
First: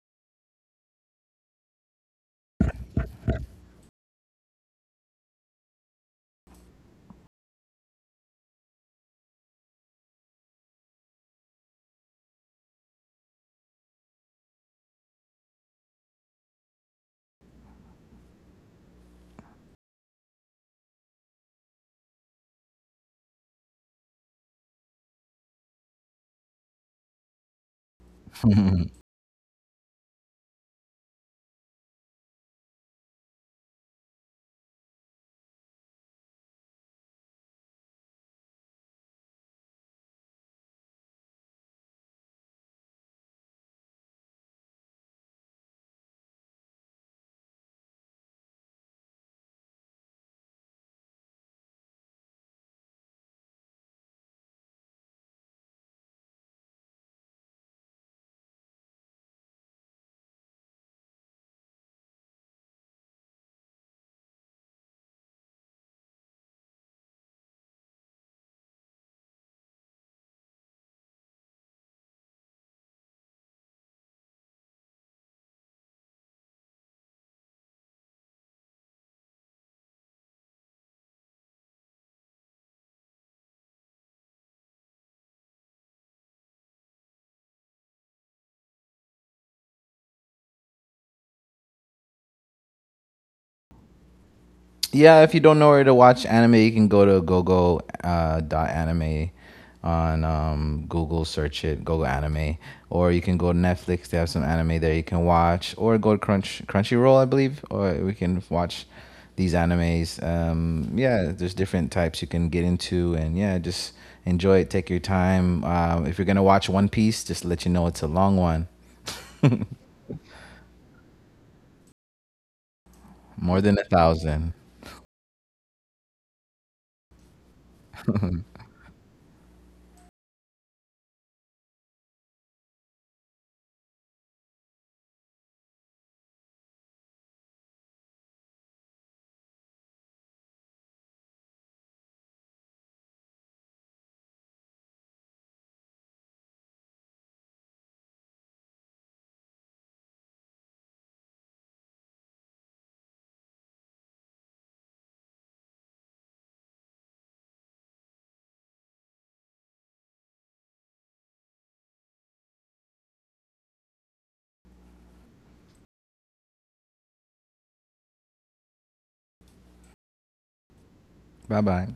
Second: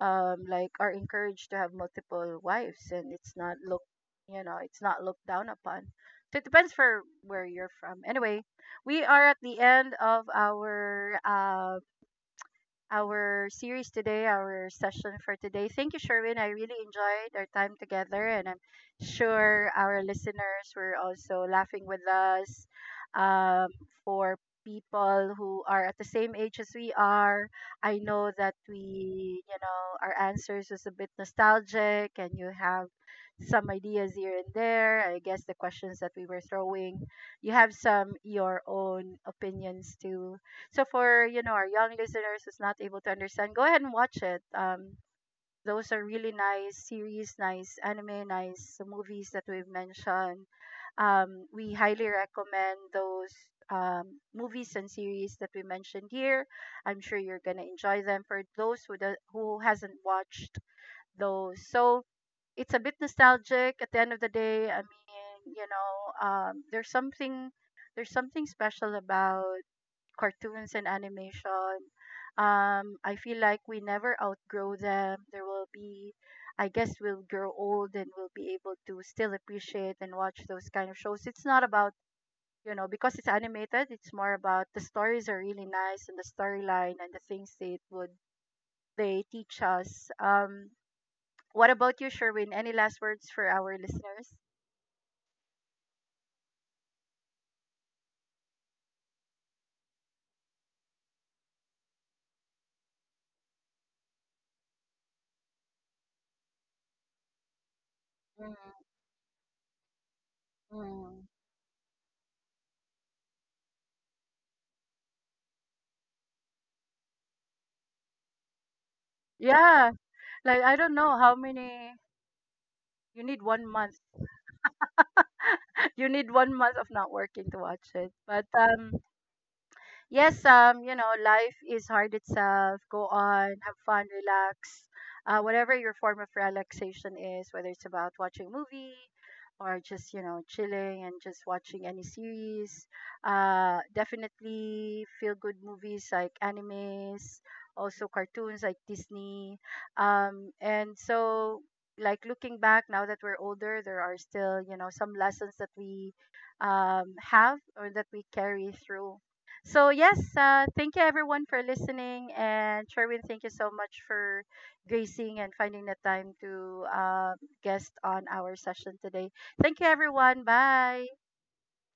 Speaker 1: um, like are encouraged to have multiple wives, and it's not look you know, it's not looked down upon. So it depends for where you're from. Anyway, we are at the end of our series today, our session for today. Thank you, Sherwin. I really enjoyed our time together, and I'm sure our listeners were also laughing with us. Um, for people who are at the same age as we are, I know that you know, our answers was a bit nostalgic, and you have some ideas here and there. I guess the questions that we were throwing, you have some your own opinions too. So for, you know, our young listeners who's not able to understand, go ahead and watch it. Those are really nice series, nice anime, nice movies that we've mentioned. We highly recommend those movies and series that we mentioned here. I'm sure you're gonna enjoy them. For those who do, who hasn't watched those, so it's a bit nostalgic. At the end of the day, I mean, you know, there's something special about cartoons and animation. I feel like we never outgrow them. There will be, I guess, we'll grow old and we'll be able to still appreciate and watch those kind of shows. It's not about, you know, because it's animated, it's more about the stories are really nice and the storyline and the things they teach us. What about you, Sherwin? Any last words for our listeners?
Speaker 2: Yeah, if you don't know where to watch anime, you can go to gogo dot anime on Google, search it, Gogo anime, or you can go to Netflix. They have some anime there you can watch, or go to Crunchyroll, I believe, or we can
Speaker 1: Mm,
Speaker 2: watch these animes.
Speaker 1: mm.
Speaker 2: Yeah, there's different types you can get into, and yeah, just enjoy it. Take your time. If you're gonna watch One Piece, just let you know it's a long one,
Speaker 1: Yeah, like I don't know how many. You need
Speaker 2: more
Speaker 1: one
Speaker 2: than a
Speaker 1: month
Speaker 2: thousand.
Speaker 1: you need one month of not working to watch it. But yes, you know, life is hard itself. Go on, have fun, relax. Whatever your form of relaxation is, whether it's about watching a movie or just, you know, chilling and just watching any series. Definitely feel good movies like animes, also cartoons like Disney. And so, like, looking back now that we're older, there are still, you know, some lessons that we have or that we carry through. So yes, thank you everyone for listening, and Sherwin, thank you so much for gracing and finding the time to guest on our session today. Thank you everyone. Bye.
Speaker 2: Bye bye.